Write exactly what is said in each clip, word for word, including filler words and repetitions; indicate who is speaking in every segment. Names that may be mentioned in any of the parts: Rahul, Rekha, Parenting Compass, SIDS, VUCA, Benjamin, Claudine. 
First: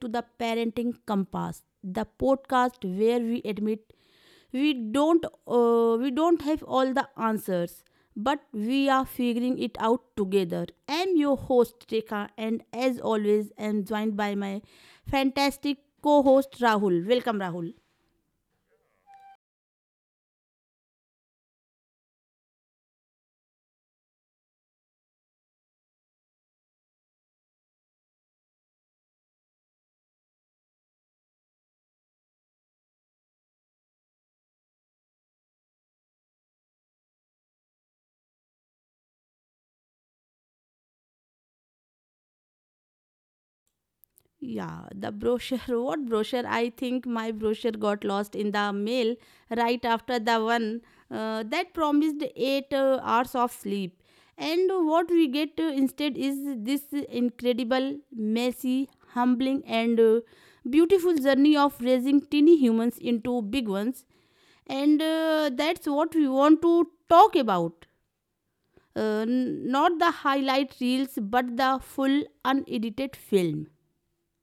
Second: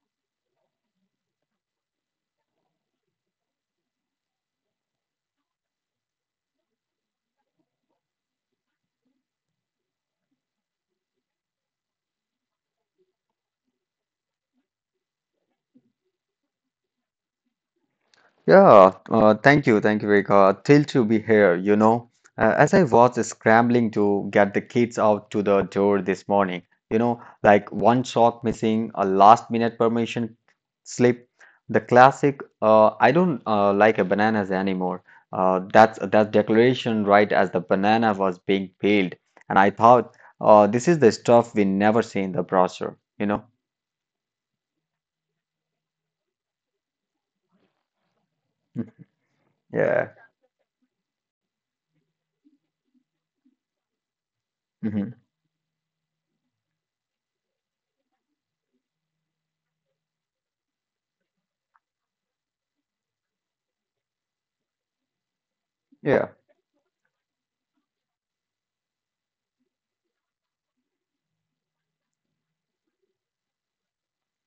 Speaker 1: to the Parenting Compass, the podcast where we admit we don't uh, we don't have all the answers, but we are figuring it out together. I'm your host Rekha and as always I'm joined by my fantastic co-host Rahul. Welcome Rahul.
Speaker 2: Yeah, uh, thank you, thank you, Rekha. Thrilled to be here, you know. Uh, as I was scrambling to get the kids out to the door this morning, you know, like one sock missing, a last minute permission slip, the classic, uh, I don't uh, like a bananas anymore. Uh, that's that declaration right as the banana was being peeled. And I thought, uh, this is the stuff we never see in the brochure, you know?
Speaker 1: Yeah, the brochure. What brochure? I think my brochure got lost in the mail right
Speaker 2: Yeah.
Speaker 1: after the one uh, that promised eight uh, hours of sleep. And what
Speaker 2: Hmm.
Speaker 1: we get uh, instead is this incredible, messy, humbling, and uh, beautiful journey of raising teeny humans into big ones. And uh, that's what
Speaker 2: Yeah.
Speaker 1: we want to talk about. Uh, n- not the highlight reels, but the full unedited film.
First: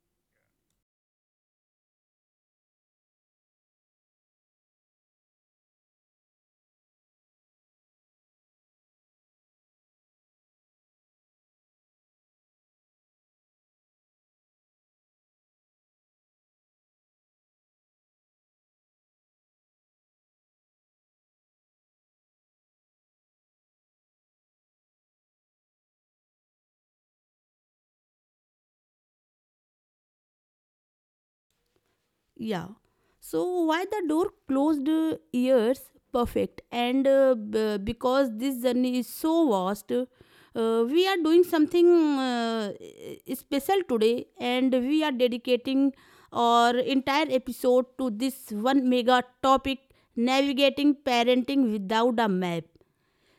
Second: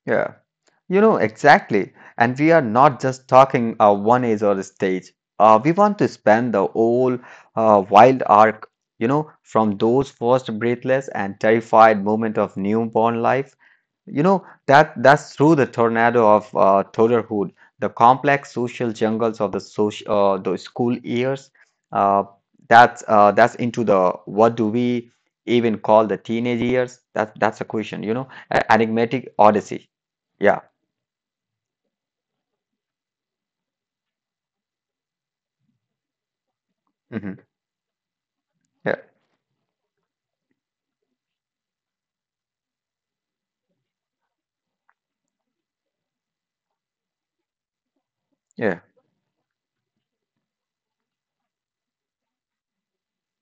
Speaker 2: Yeah. You know, exactly. And we are not just talking uh, one age or a stage. Uh, we want to span the whole uh, wild arc, you know, from those first breathless and terrified moment of newborn life. You know, that that's through the tornado of uh, toddlerhood, the complex social jungles of the social, uh, the school years. Uh, that's uh, that's into the what do we even call the teenage years? That that's a question, you know, a- enigmatic odyssey. Yeah.
Speaker 1: Yeah. So why the door closed uh, years perfect and uh,
Speaker 2: Hmm.
Speaker 1: b- because this
Speaker 2: Yeah,
Speaker 1: journey is so vast uh, we are doing something uh, special today, and we are dedicating our entire episode to this
Speaker 2: yeah.
Speaker 1: one mega topic: navigating parenting without a map.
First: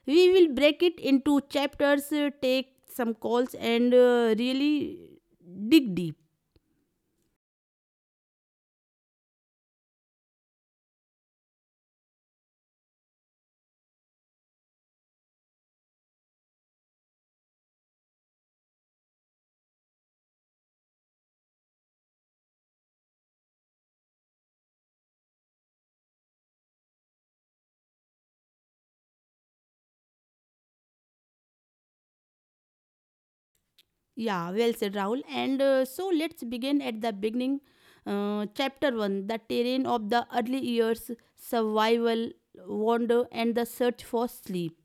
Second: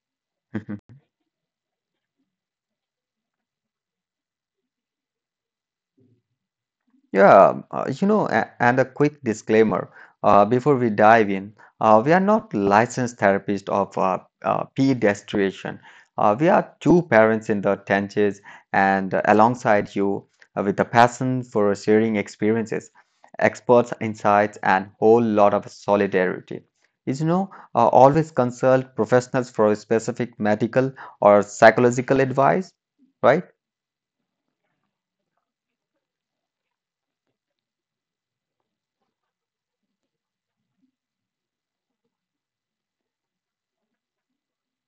Speaker 1: We will break
Speaker 2: Hmm.
Speaker 1: it into chapters, uh, take some calls, and uh, really dig deep.
Speaker 2: Yeah. um, Uh, you know, a- and a quick disclaimer uh, before we dive in, uh, we are not licensed therapists of uh, uh, pediatrician. Uh, we are two parents in the trenches and uh, alongside you uh, with a passion for sharing experiences, experts' insights, and whole lot of solidarity. Is you know, uh, always consult professionals for specific medical or psychological advice, right?
Speaker 1: Yeah, well said, Rahul. And uh, so let's begin at the beginning. Uh, chapter one, the terrain of the early years, survival, wander, and the search for sleep.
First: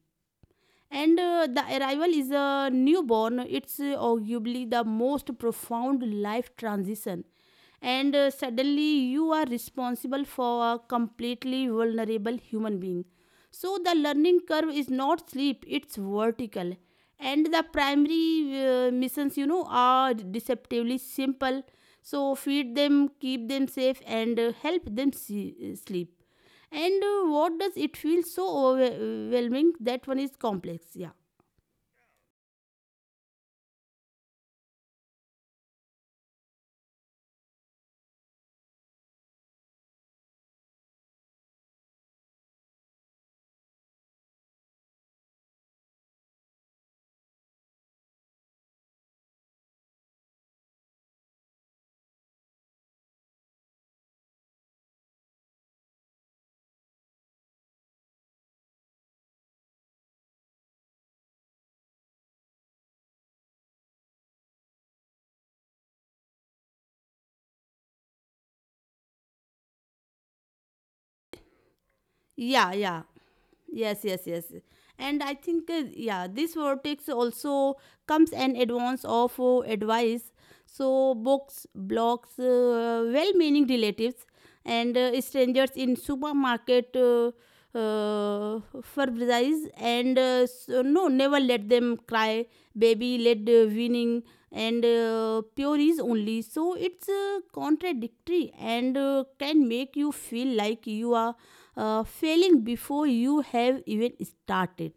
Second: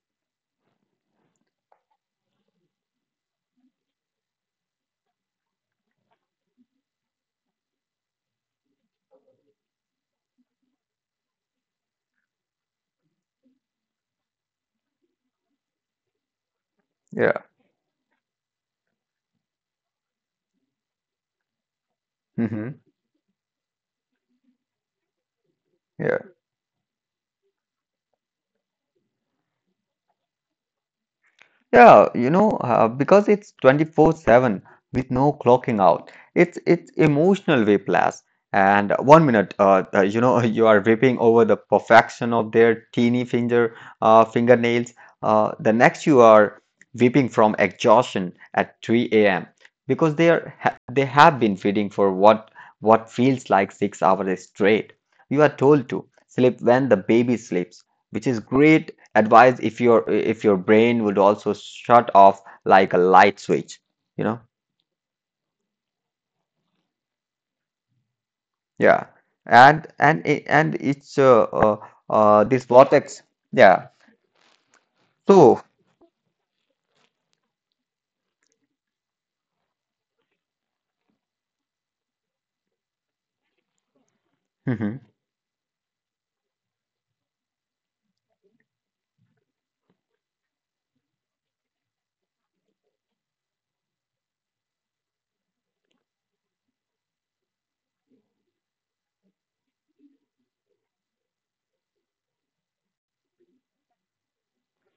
Speaker 1: And uh, the arrival is a newborn, it's uh, arguably the most profound life transition. And uh, suddenly, you are responsible for a completely vulnerable human being. So the learning curve is not steep, it's vertical.
Speaker 2: Yeah.
Speaker 1: And the primary uh, missions, you know, are deceptively simple. So feed
Speaker 2: Hmm.
Speaker 1: them, keep them safe, and uh, help them see- uh, sleep.
Speaker 2: Yeah.
Speaker 1: And uh, what does it feel so overwhelming that one is complex? yeah
Speaker 2: Yeah, you know, uh, because it's twenty-four seven with no clocking out. It's it's emotional whiplash. And one minute, uh, uh, you know, you are weeping over the perfection of their teeny finger uh, fingernails. Uh, the next, you are weeping from exhaustion at three a m because they are ha they have been feeding for what what feels like six hours straight. You are told to sleep when the baby sleeps, which is great advice if your if your brain would also shut off like a light switch you know yeah. And and it- and it's uh, uh, uh this
Speaker 1: yeah yeah
Speaker 2: vortex. Yeah.
Speaker 1: Yes, yes, yes. And I
Speaker 2: So.
Speaker 1: think, uh, yeah, this vortex also comes an advance of uh, advice. So, books, blogs, uh, well meaning relatives, and uh, strangers in supermarket uh, uh, fabrize, and uh, so, no, never let them cry. Baby led uh, winning and uh, pure is only. So it's uh, contradictory, and uh, can make you feel like you are uh, failing before you have even started.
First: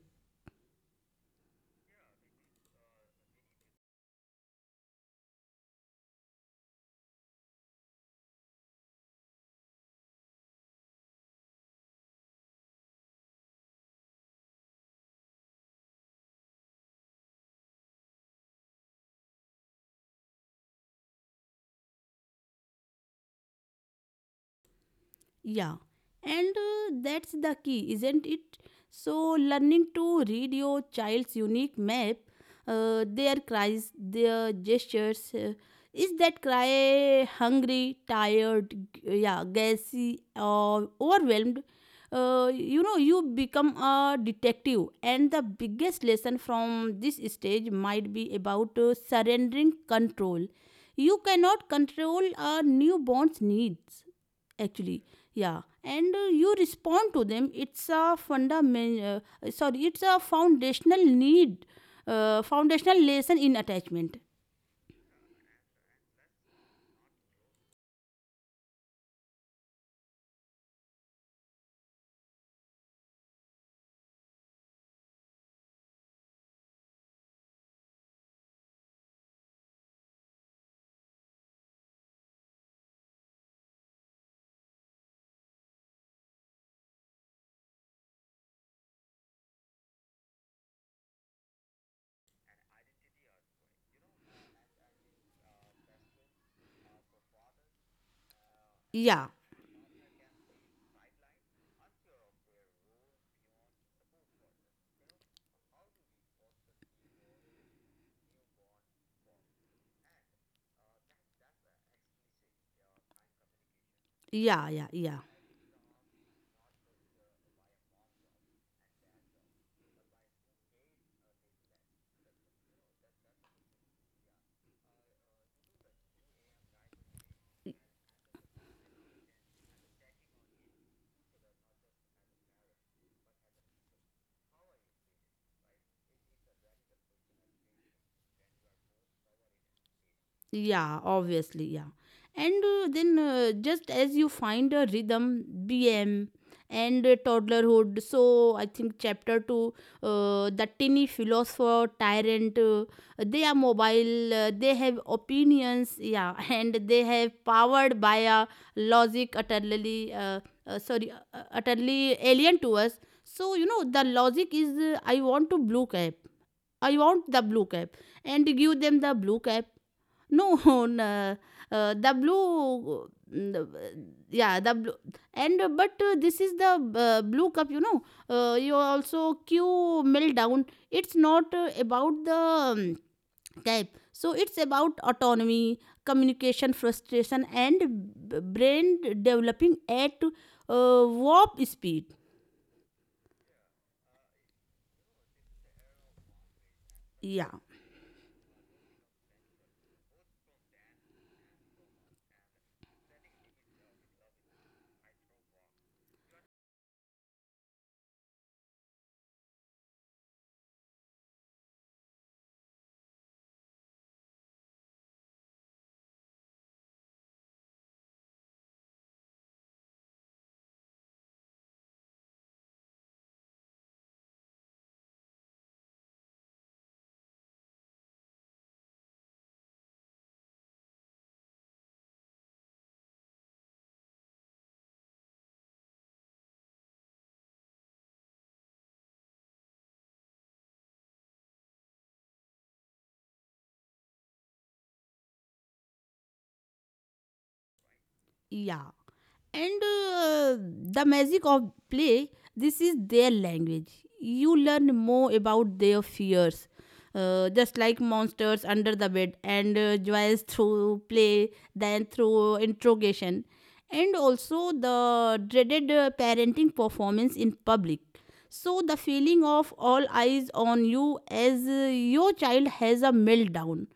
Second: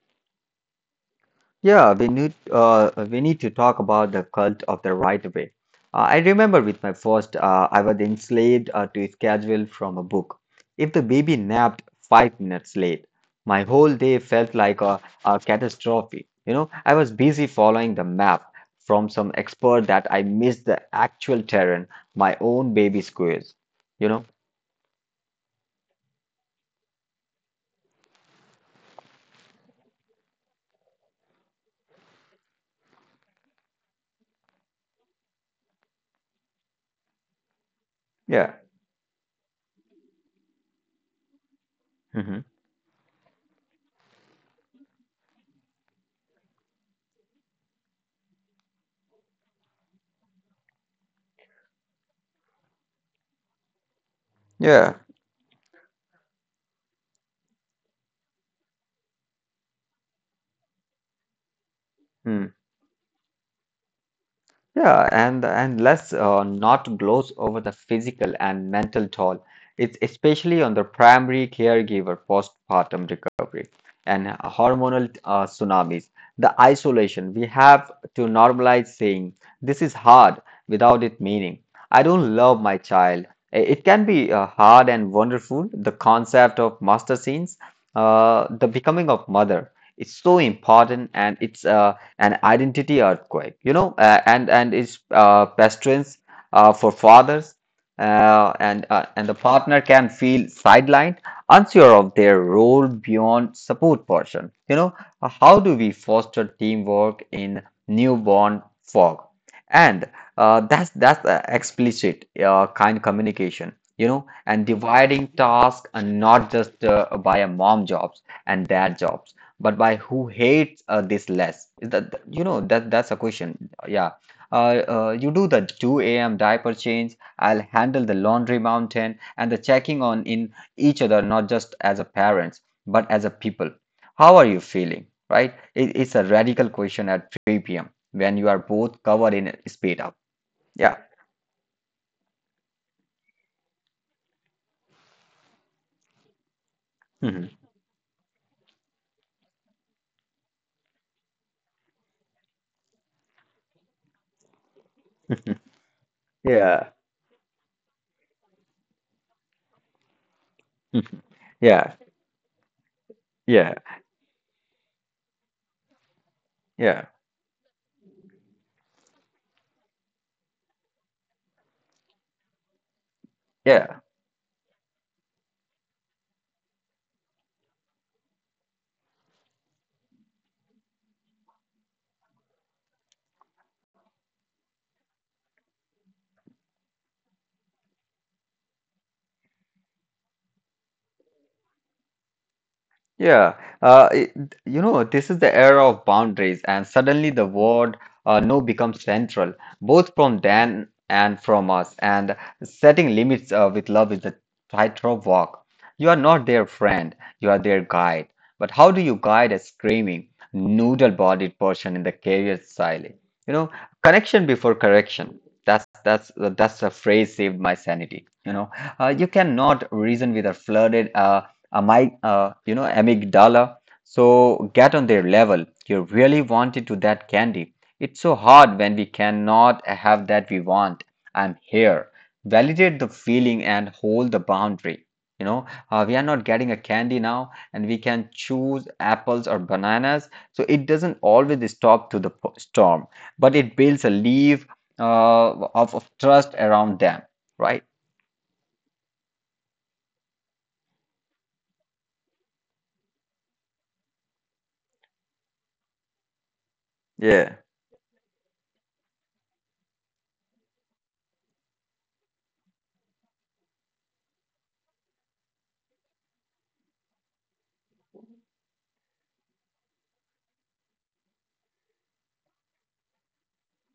Speaker 2: Yeah, we need uh, we need to talk about the cult of the right way. Uh, I remember with my first, uh, I was enslaved uh, to a schedule from a book. If the baby napped five minutes late, my whole day felt like a, a catastrophe. You know, I was busy following the map from some expert that I missed the actual terrain, my own baby squeeze. You know?
Speaker 1: Yeah, and uh, that's the key, isn't it? So learning to read your child's unique map, uh, their cries, their gestures. Uh, is that cry hungry,
Speaker 2: Yeah.
Speaker 1: tired, g- yeah, gassy, or overwhelmed?
Speaker 2: Hmm.
Speaker 1: Uh, you know, you become a detective, and the biggest lesson from this stage might be about uh, surrendering control. You cannot control a newborn's needs
Speaker 2: Yeah.
Speaker 1: actually. Yeah, and uh, you respond to them. It's a fundamental, uh, sorry it's a foundational need, uh, foundational lesson in attachment.
Speaker 2: Yeah, and and let's uh, not gloss over the physical and mental toll. It's especially on the primary caregiver postpartum recovery and hormonal uh, tsunamis. The isolation we have to normalize saying this is hard without it meaning I don't love my child. I- It can be uh, hard and wonderful. The concept of master scenes, uh, the becoming of mother, it's so important and it's uh, an identity earthquake, you know, uh, and and its uh, patrons uh, for fathers uh, and uh,
Speaker 1: yeah
Speaker 2: and the partner can feel sidelined, unsure of their role beyond support person. You know, Uh, how do we foster teamwork in newborn fog? And uh, that's that's uh, explicit uh, kind communication, you know,
Speaker 1: yeah
Speaker 2: and
Speaker 1: yeah yeah
Speaker 2: dividing tasks and not just uh, by a mom jobs and dad jobs but by who hates uh, this less? Is that that- you know that that's a question. Yeah. Uh, uh, you do the two a m diaper change. I'll handle the laundry mountain and the checking on in each other, not just as a parents, but as a people. How are you feeling? Right? It, it's a radical question at three p m when you are both covered in speed up.
Speaker 1: Yeah,
Speaker 2: Yeah.
Speaker 1: obviously, yeah. And uh, then uh, just as you find a rhythm, B M and uh,
Speaker 2: Mhm.
Speaker 1: toddlerhood. So I think chapter two, uh, the tiny philosopher tyrant. Uh, they are mobile. Uh, they have opinions. Yeah, and
Speaker 2: Yeah.
Speaker 1: they have powered by a logic utterly, uh, uh, sorry, uh, uh,
Speaker 2: Yeah,
Speaker 1: utterly alien to us. So you
Speaker 2: yeah,
Speaker 1: know the logic is, uh, I want to blue cap. I
Speaker 2: yeah,
Speaker 1: want the blue cap, and give them the blue cap. No, no, uh, the blue, mm,
Speaker 2: yeah.
Speaker 1: yeah, the blue, and uh, but uh, this is the uh, blue cup, you know. Uh, you also Q mill down. It's not uh, about the um, type, so it's about autonomy, communication, frustration, and b- brain developing at uh, warp speed.
Speaker 2: Yeah, uh, it, you know, this is the era of boundaries, and suddenly the
Speaker 1: Yeah,
Speaker 2: word uh, no becomes central, both from Dan and from us. And setting limits uh, with love is a tightrope walk. You are not their friend, you are their guide. But how do you guide a screaming, noodle-bodied person in the career silence? You know, Connection before correction. That's that's that's a phrase saved my sanity. You know, uh, you cannot reason with a flooded. Uh, uh, my uh, you know amygdala. So get on their level. You really wanted to that candy. It's so hard when we cannot have that we want. I'm here. Validate the feeling and hold the boundary you know uh, we are not getting a candy now and we can choose apples or bananas so it doesn't always stop to the p- storm but it builds a leaf uh, of, of trust around them, right?
Speaker 1: yeah. And uh, the magic of play, this is their language. You learn more about their fears, uh,
Speaker 2: Yeah,
Speaker 1: just like monsters under the bed, and uh, joys through play than through interrogation, and also the dreaded uh, parenting performance in public. So the feeling of all eyes on you as uh, your child has a meltdown,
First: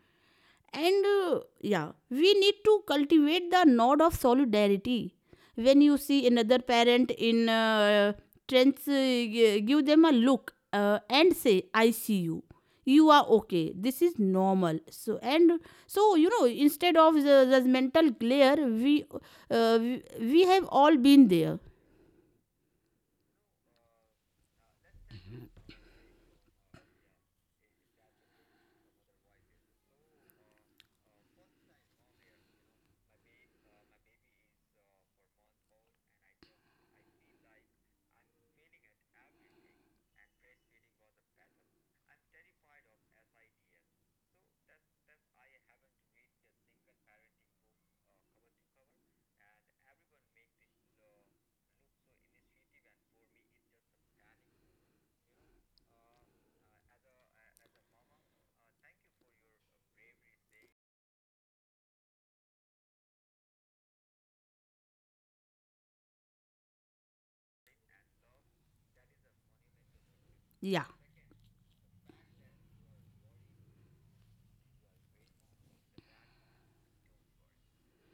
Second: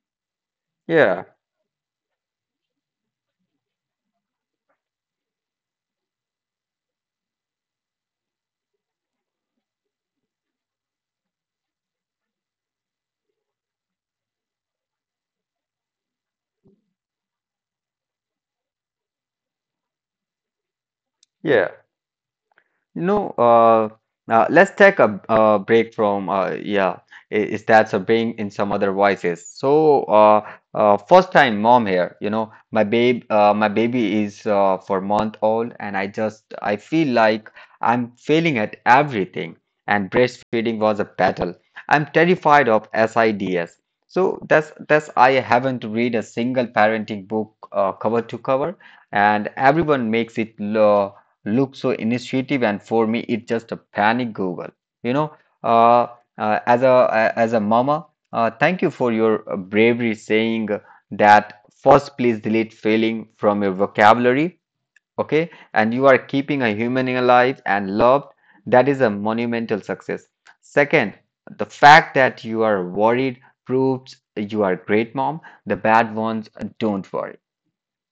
Speaker 1: and
Speaker 2: yeah,
Speaker 1: uh, yeah, we need to cultivate the nod of solidarity. When you see another parent in uh, trends, uh, gi- give them a look uh, and say, "I see you. You are okay. This is normal." So and so, you know, instead of the, the mental glare, we, uh, we we have all been there.
Speaker 2: yeah. You know, uh, uh, let's take a, a break from, uh, yeah, I- is that a bring in some other voices. So, uh, uh, first time mom here, you know, my babe, uh, my baby is uh, four month old, and I just, I feel like I'm failing at everything, and breastfeeding was a battle. I'm terrified of SIDS. So that's that's I haven't read a single parenting book uh, cover to cover, and everyone makes it uh, look so initiative and for me it's just a panic google you know uh, uh, as a uh, as a mama, uh, thank you for your uh, bravery saying that. First, please delete failing from your vocabulary, okay? And you are keeping a human alive and loved. That is a monumental success.
Speaker 1: Yeah.
Speaker 2: Second, the fact that you are worried proves you are a great mom. The bad ones don't worry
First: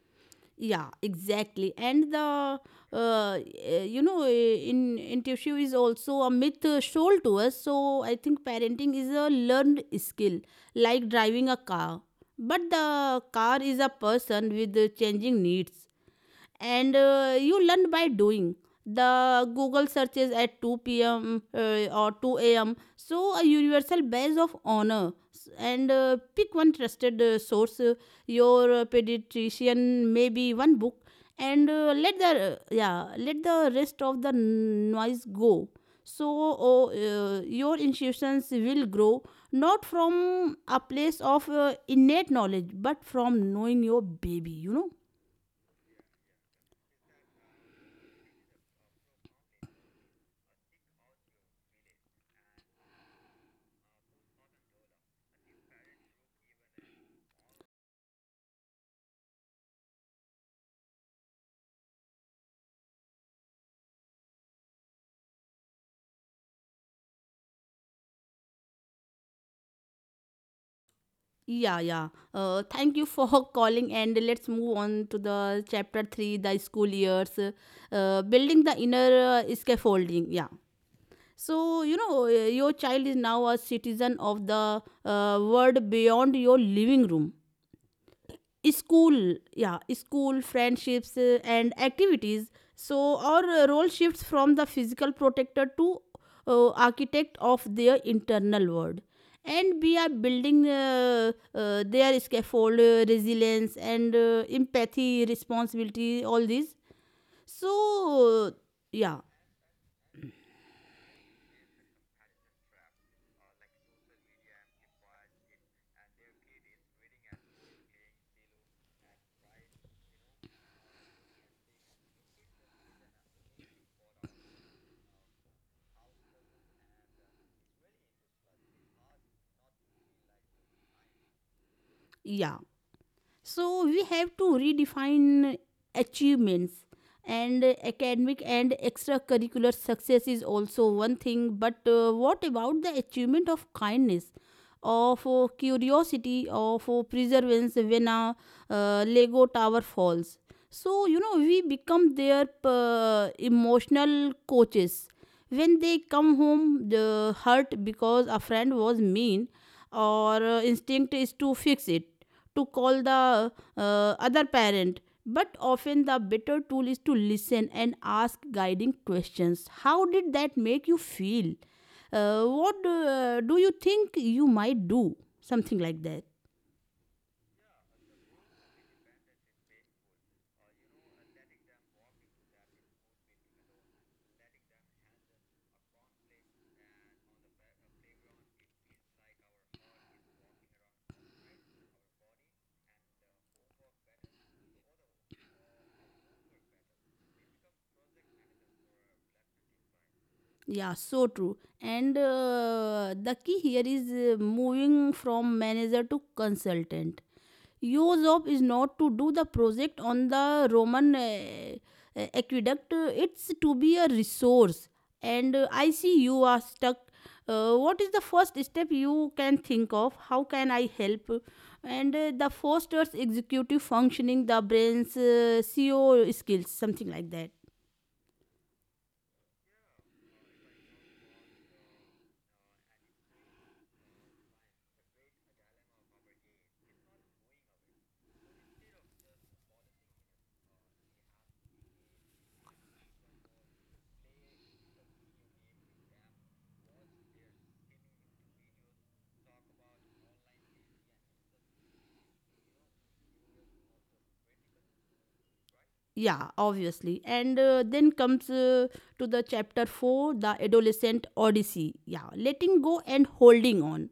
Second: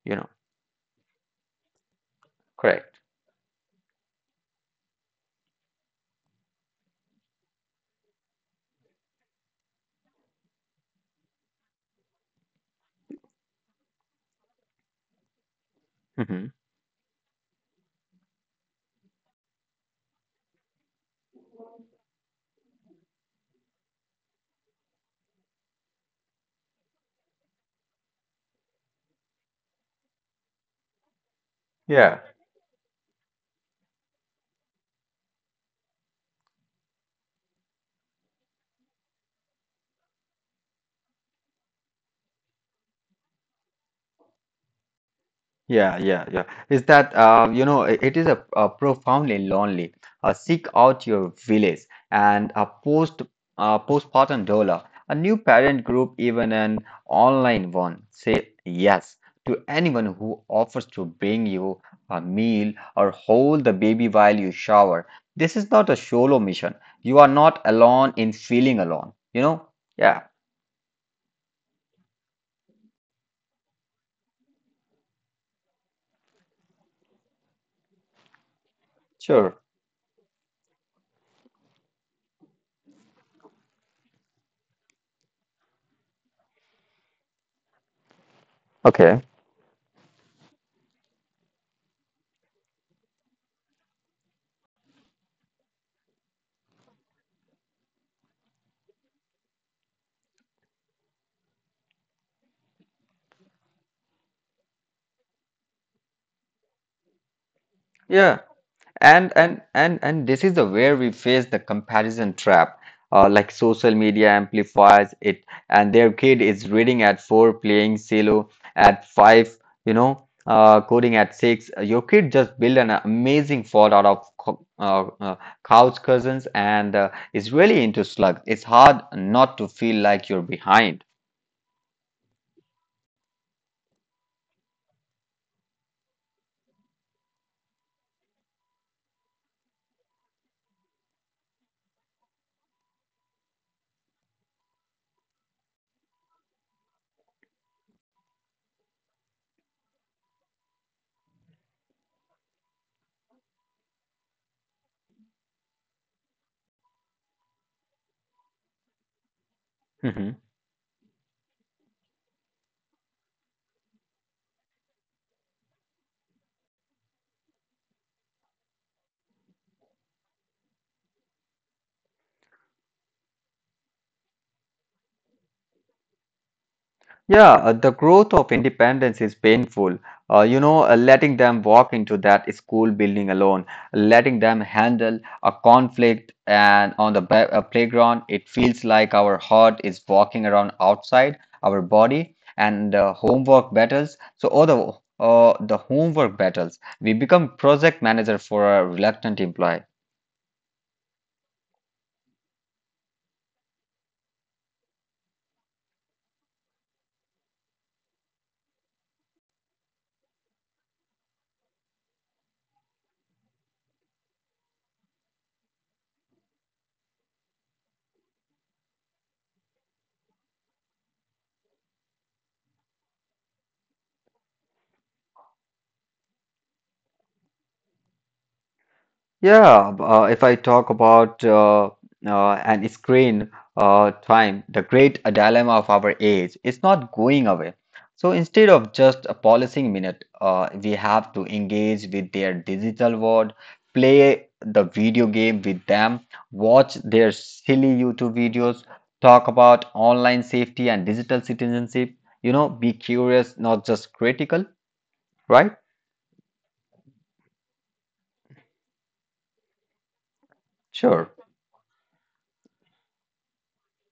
Speaker 2: you know
Speaker 1: Yeah, exactly. And the
Speaker 2: Correct.
Speaker 1: uh, eh, you know, eh, in intuitive is also a myth uh, sold to us. So I think parenting is a learned skill, like driving a car, but the car is a person with uh, changing needs,
Speaker 2: Hmm.
Speaker 1: and uh, you learn by doing. The google searches at two p.m. uh, or two a.m., so a universal badge of honor. S- and uh, pick one trusted uh, source, uh, your uh, pediatrician, maybe one book, and uh, let
Speaker 2: Yeah.
Speaker 1: the yeah let the rest of the noise go. So oh, uh, your institutions will grow, not from a place of uh, innate knowledge, but from knowing your baby, you know.
Speaker 2: Yeah, yeah, yeah. Is that uh, you know it, it is a, a profoundly lonely. Uh, seek out your village and a post uh, postpartum doula, a new parent group, even an online one. Say yes to anyone who offers to bring you a meal or hold the baby while you shower. This is not a solo mission. You are not alone in feeling alone. You know? Yeah,
Speaker 1: Yeah, yeah. Uh, thank you for calling, and let's move on to the chapter three, the school years, uh, building the inner uh,
Speaker 2: sure.
Speaker 1: scaffolding. Yeah. So you know uh, your child is now a citizen of the uh, world beyond your living room.
Speaker 2: Okay.
Speaker 1: School, yeah, school, friendships uh, and activities. So our uh, role shifts from the physical protector to uh, architect of their internal world, and we are building uh, uh, their scaffold, uh, resilience, and uh, empathy, responsibility, all these.
Speaker 2: Yeah.
Speaker 1: so uh, yeah
Speaker 2: And and and and this is the where we face the comparison trap. Uh, like social media amplifies it, and their kid is reading at four, playing solo at five, you know, uh, coding at six. Your kid just built an amazing fort out of co- uh, uh, couch cousins and uh, is really into slugs. It's hard not to feel like you're behind.
Speaker 1: yeah So we have to redefine achievements, and academic and extracurricular success is also one thing, but uh, what about the achievement of kindness, of uh, curiosity, of uh, perseverance when a uh, lego tower falls? So you know we become their uh, emotional coaches. When they come home the hurt because a friend was mean, or uh, instinct is to fix it, to call the uh, other parent. But often the better tool is to listen and ask guiding questions. How did that make you feel? Uh, what uh, do you think you might do? Something like that.
Speaker 2: Yeah, uh, the growth of independence is painful. Uh, you know, uh, letting them walk into that school building alone, letting them handle a conflict and on the ba- uh, playground, it feels like our heart is walking around outside our body and uh, homework battles. So, all the, uh, the homework battles, we become project manager for a reluctant employee.
Speaker 1: Yeah, so true. And uh, the key here is uh, moving from manager to consultant. Your job is not to do the project on the Roman uh, uh, aqueduct, Uh, it's to be a resource. And uh, I see you are stuck. Uh, what is the first step you can think of? How can I help? And uh, the foster's executive functioning, the brain's uh, C O skills, something like that.
Speaker 2: Yeah, b- uh, if I talk about uh, uh, and screen uh, time, the great uh, dilemma of our age is not going away. So instead of just a policing minute, uh, we have to engage with their digital world, play the video game with them, watch their silly YouTube videos, talk about online safety and digital citizenship. You know, be curious, not just critical, right?
Speaker 1: Yeah obviously, and uh, then comes uh, to the chapter four, the adolescent
Speaker 2: Sure.
Speaker 1: odyssey, yeah, letting go and holding on.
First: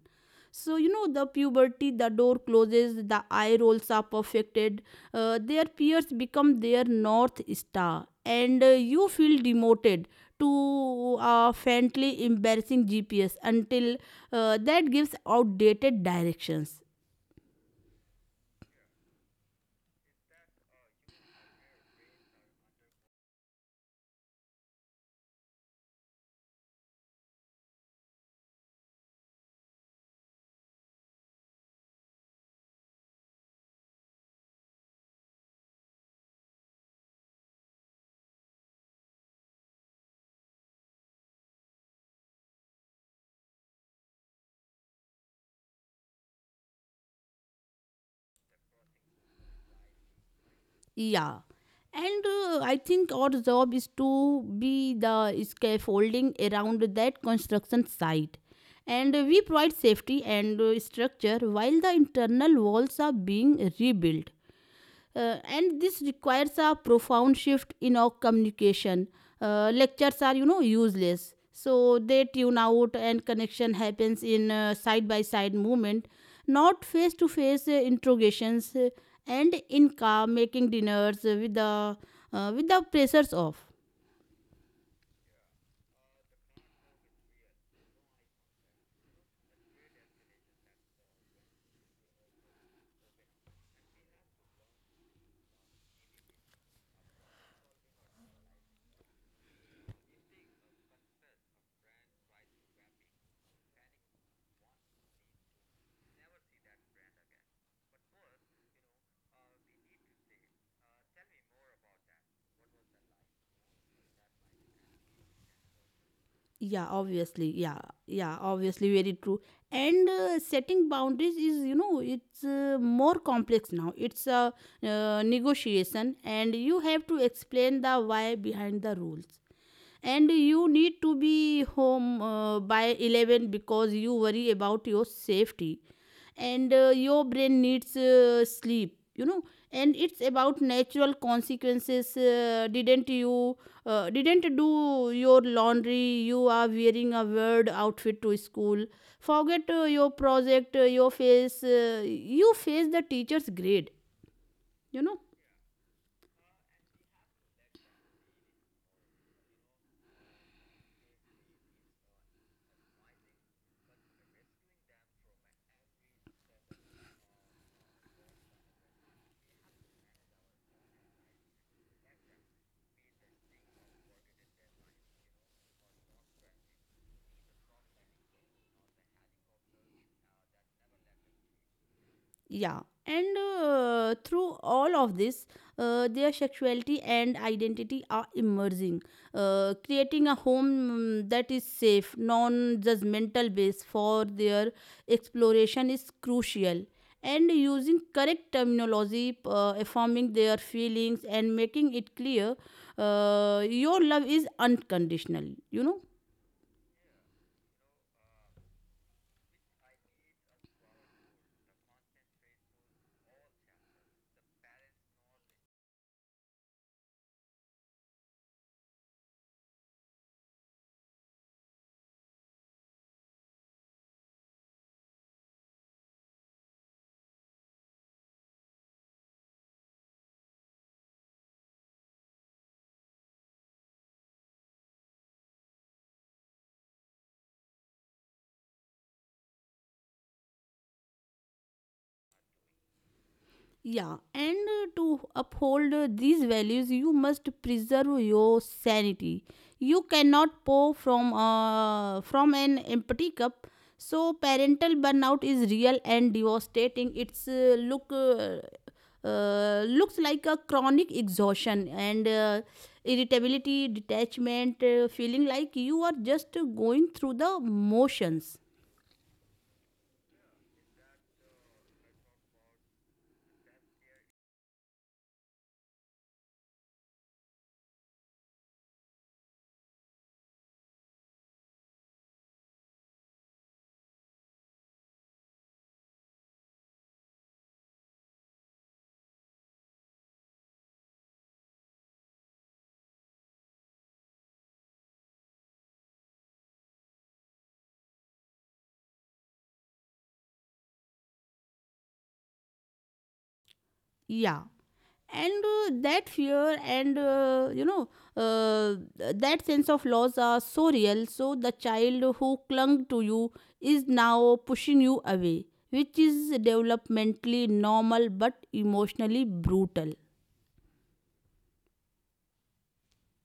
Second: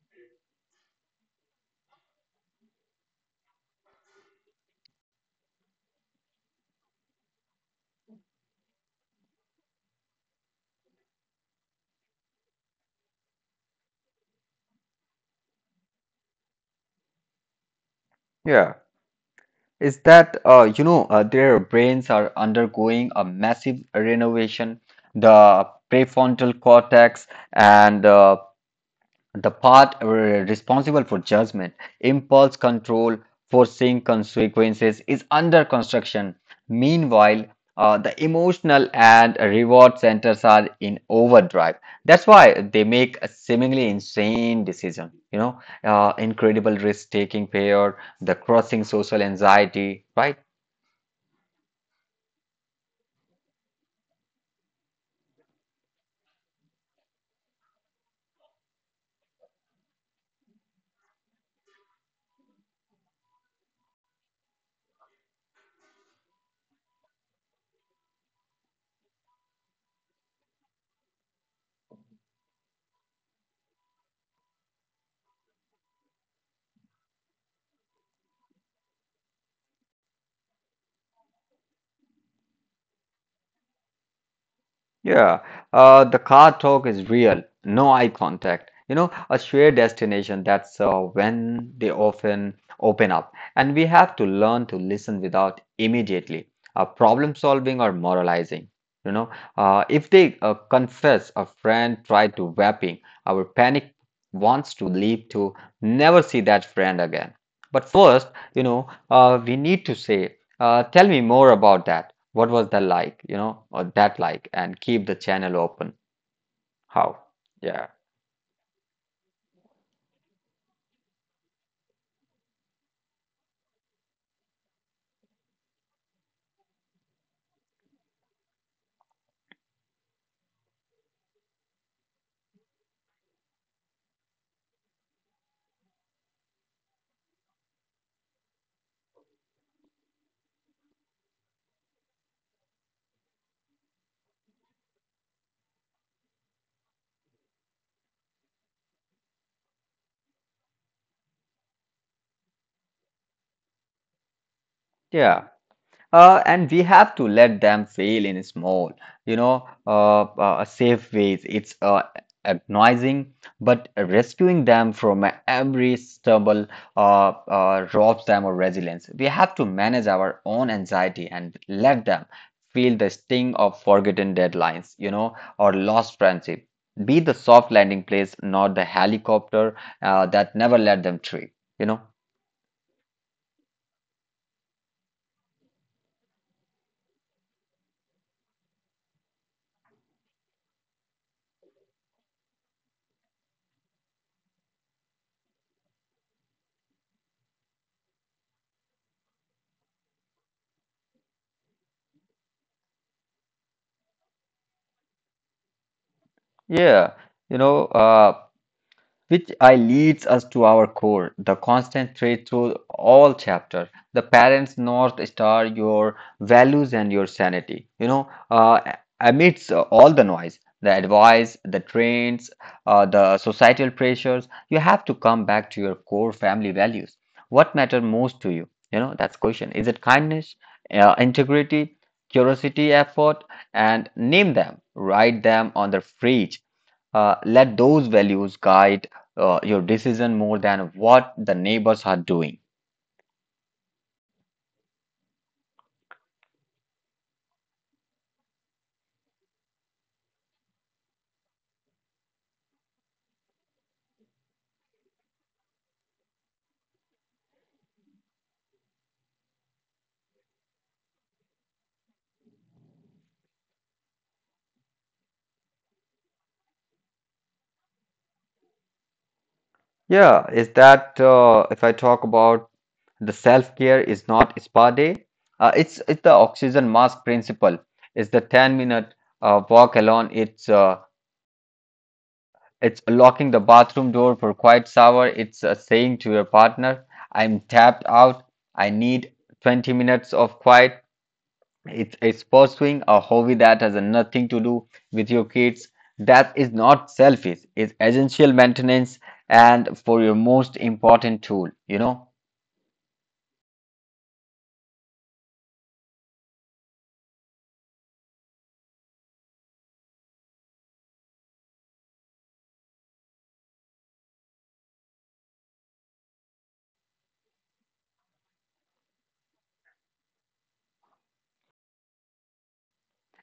Speaker 1: So you know the puberty, the door closes, the eye rolls are perfected, uh, their peers become their north star, and uh, you feel demoted to a faintly embarrassing GPS until uh, that gives outdated directions.
Speaker 2: Yeah. is that uh, you know uh, Their brains are undergoing a massive renovation. The prefrontal cortex and uh, the part uh, responsible for judgment, impulse control, foreseeing consequences is under construction. Meanwhile, uh, the emotional and reward centers are in overdrive. That's why they make a seemingly insane decision. You know, uh, incredible risk-taking pair, the crossing social anxiety, right?
Speaker 1: Yeah. And uh, I think our job is to be the scaffolding around that construction site. And we provide safety and uh, structure while the internal walls are being rebuilt. Uh, and this requires a profound shift in our communication. Uh, lectures are, you know, useless. So they tune out, and connection happens in uh, side by side movement, not face to face interrogations, uh, and in car making dinners uh, with the uh, with the pressures off.
Speaker 2: Yeah, uh, the car talk is real, no eye contact. You know, a shared destination, that's uh, when they often open up. And we have to learn to listen without immediately uh, problem solving or moralizing. You know, uh, if they uh, confess a friend tried to vaping, our panic wants to leap to never see that friend again. But first, you know, uh, we need to say uh, tell me more about that. What was that like, you know, or that like, and keep the channel open.
Speaker 1: yeah
Speaker 2: How?
Speaker 1: obviously yeah
Speaker 2: Yeah.
Speaker 1: yeah obviously very true. And uh, setting boundaries is, you know, it's uh, more complex now. It's a uh, negotiation, and you have to explain the why behind the rules. And you need to be home uh, by eleven because you worry about your safety, and uh, your brain needs uh, sleep, you know. And it's about natural consequences. Uh, didn't you uh, didn't do your laundry, you are wearing a weird outfit to school. Forget uh, your project, uh, your face uh, you face the teacher's grade, you know.
Speaker 2: Yeah. Uh, and we have to let them fail in small, you know, uh, uh, safe ways. It's uh, agonizing, but rescuing them from every stumble uh, uh, robs them of resilience. We have to manage our own anxiety and let them feel the sting of forgotten deadlines, you know, or lost friendship. Be the soft landing place, not the helicopter uh, that never let them trip, you know.
Speaker 1: Yeah, and uh, through all of this, uh, their sexuality and identity are emerging. Uh, creating a home mm, that is safe, non judgmental base for their exploration is crucial. And using correct terminology, uh, affirming their feelings, and making it clear uh, your love is unconditional, you know.
Speaker 2: Yeah, you know. Uh, Which I leads us to our core, the constant thread through all chapters, the parents' north star, your values and your sanity. You know, uh, amidst uh, all the noise, the advice, the trends, uh, the societal pressures, you have to come back to your core family values. What matter most to you? You know, that's question. Is it kindness, uh, integrity, curiosity, effort, and name them, write them on the fridge. Uh, let those values guide uh, your decision more than what the neighbors are doing.
Speaker 1: Yeah, and uh, to uphold uh, these values, you must preserve your sanity. You cannot pour from uh, from an empty cup. So parental burnout is real and devastating. It's uh, look uh, uh, looks like a chronic exhaustion and uh, irritability, detachment, uh, feeling like you are just going through the motions.
Speaker 2: Yeah, is that uh, if I talk about the self-care is not spa day, uh, it's it's the oxygen mask principle. It's the ten-minute uh, walk alone. It's uh, it's locking the bathroom door for quiet shower. It's uh, saying to your partner, "I'm tapped out. I need twenty minutes of quiet." It's, it's pursuing a hobby that has nothing to do with your kids. That is not selfish. It's essential maintenance and for your most important tool, you know?
Speaker 1: Yeah, and uh, that fear and uh, you know uh, that sense of loss are so real. So the child who clung to you is now pushing you away, which is developmentally normal but emotionally brutal.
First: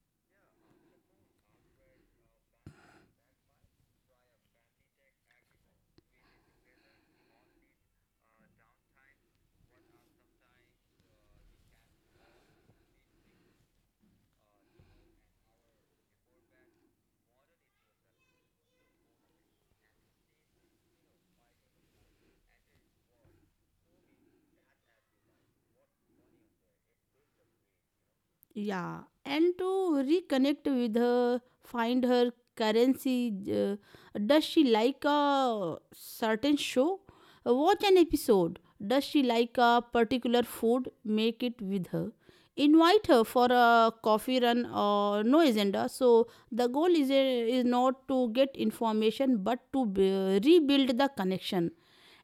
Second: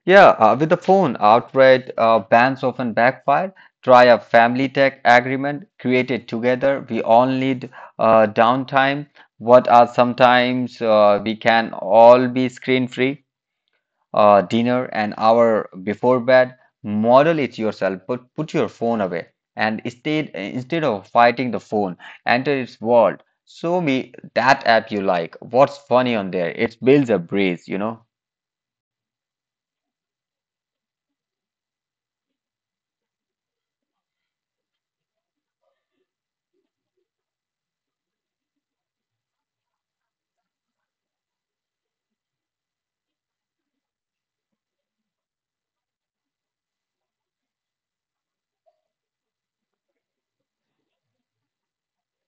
Speaker 2: Yeah, uh, with the phone, outright uh, bans often backfire. Try a family tech agreement created together. We all need uh, downtime. What are sometimes uh, we can all be screen free. Uh, dinner an hour before bed. Model it yourself. Put put your phone away and instead instead of fighting the phone, enter its world. Show me that app you like. What's funny on there? It builds a breeze, you know?
Speaker 1: Yeah, and to reconnect with her, find her currency. Uh, does she like a certain show? Uh, Watch an episode. Does she like a particular food? Make it with her. Invite her for a coffee run or no agenda. So the goal is a, is not to get information, but to be, rebuild the connection,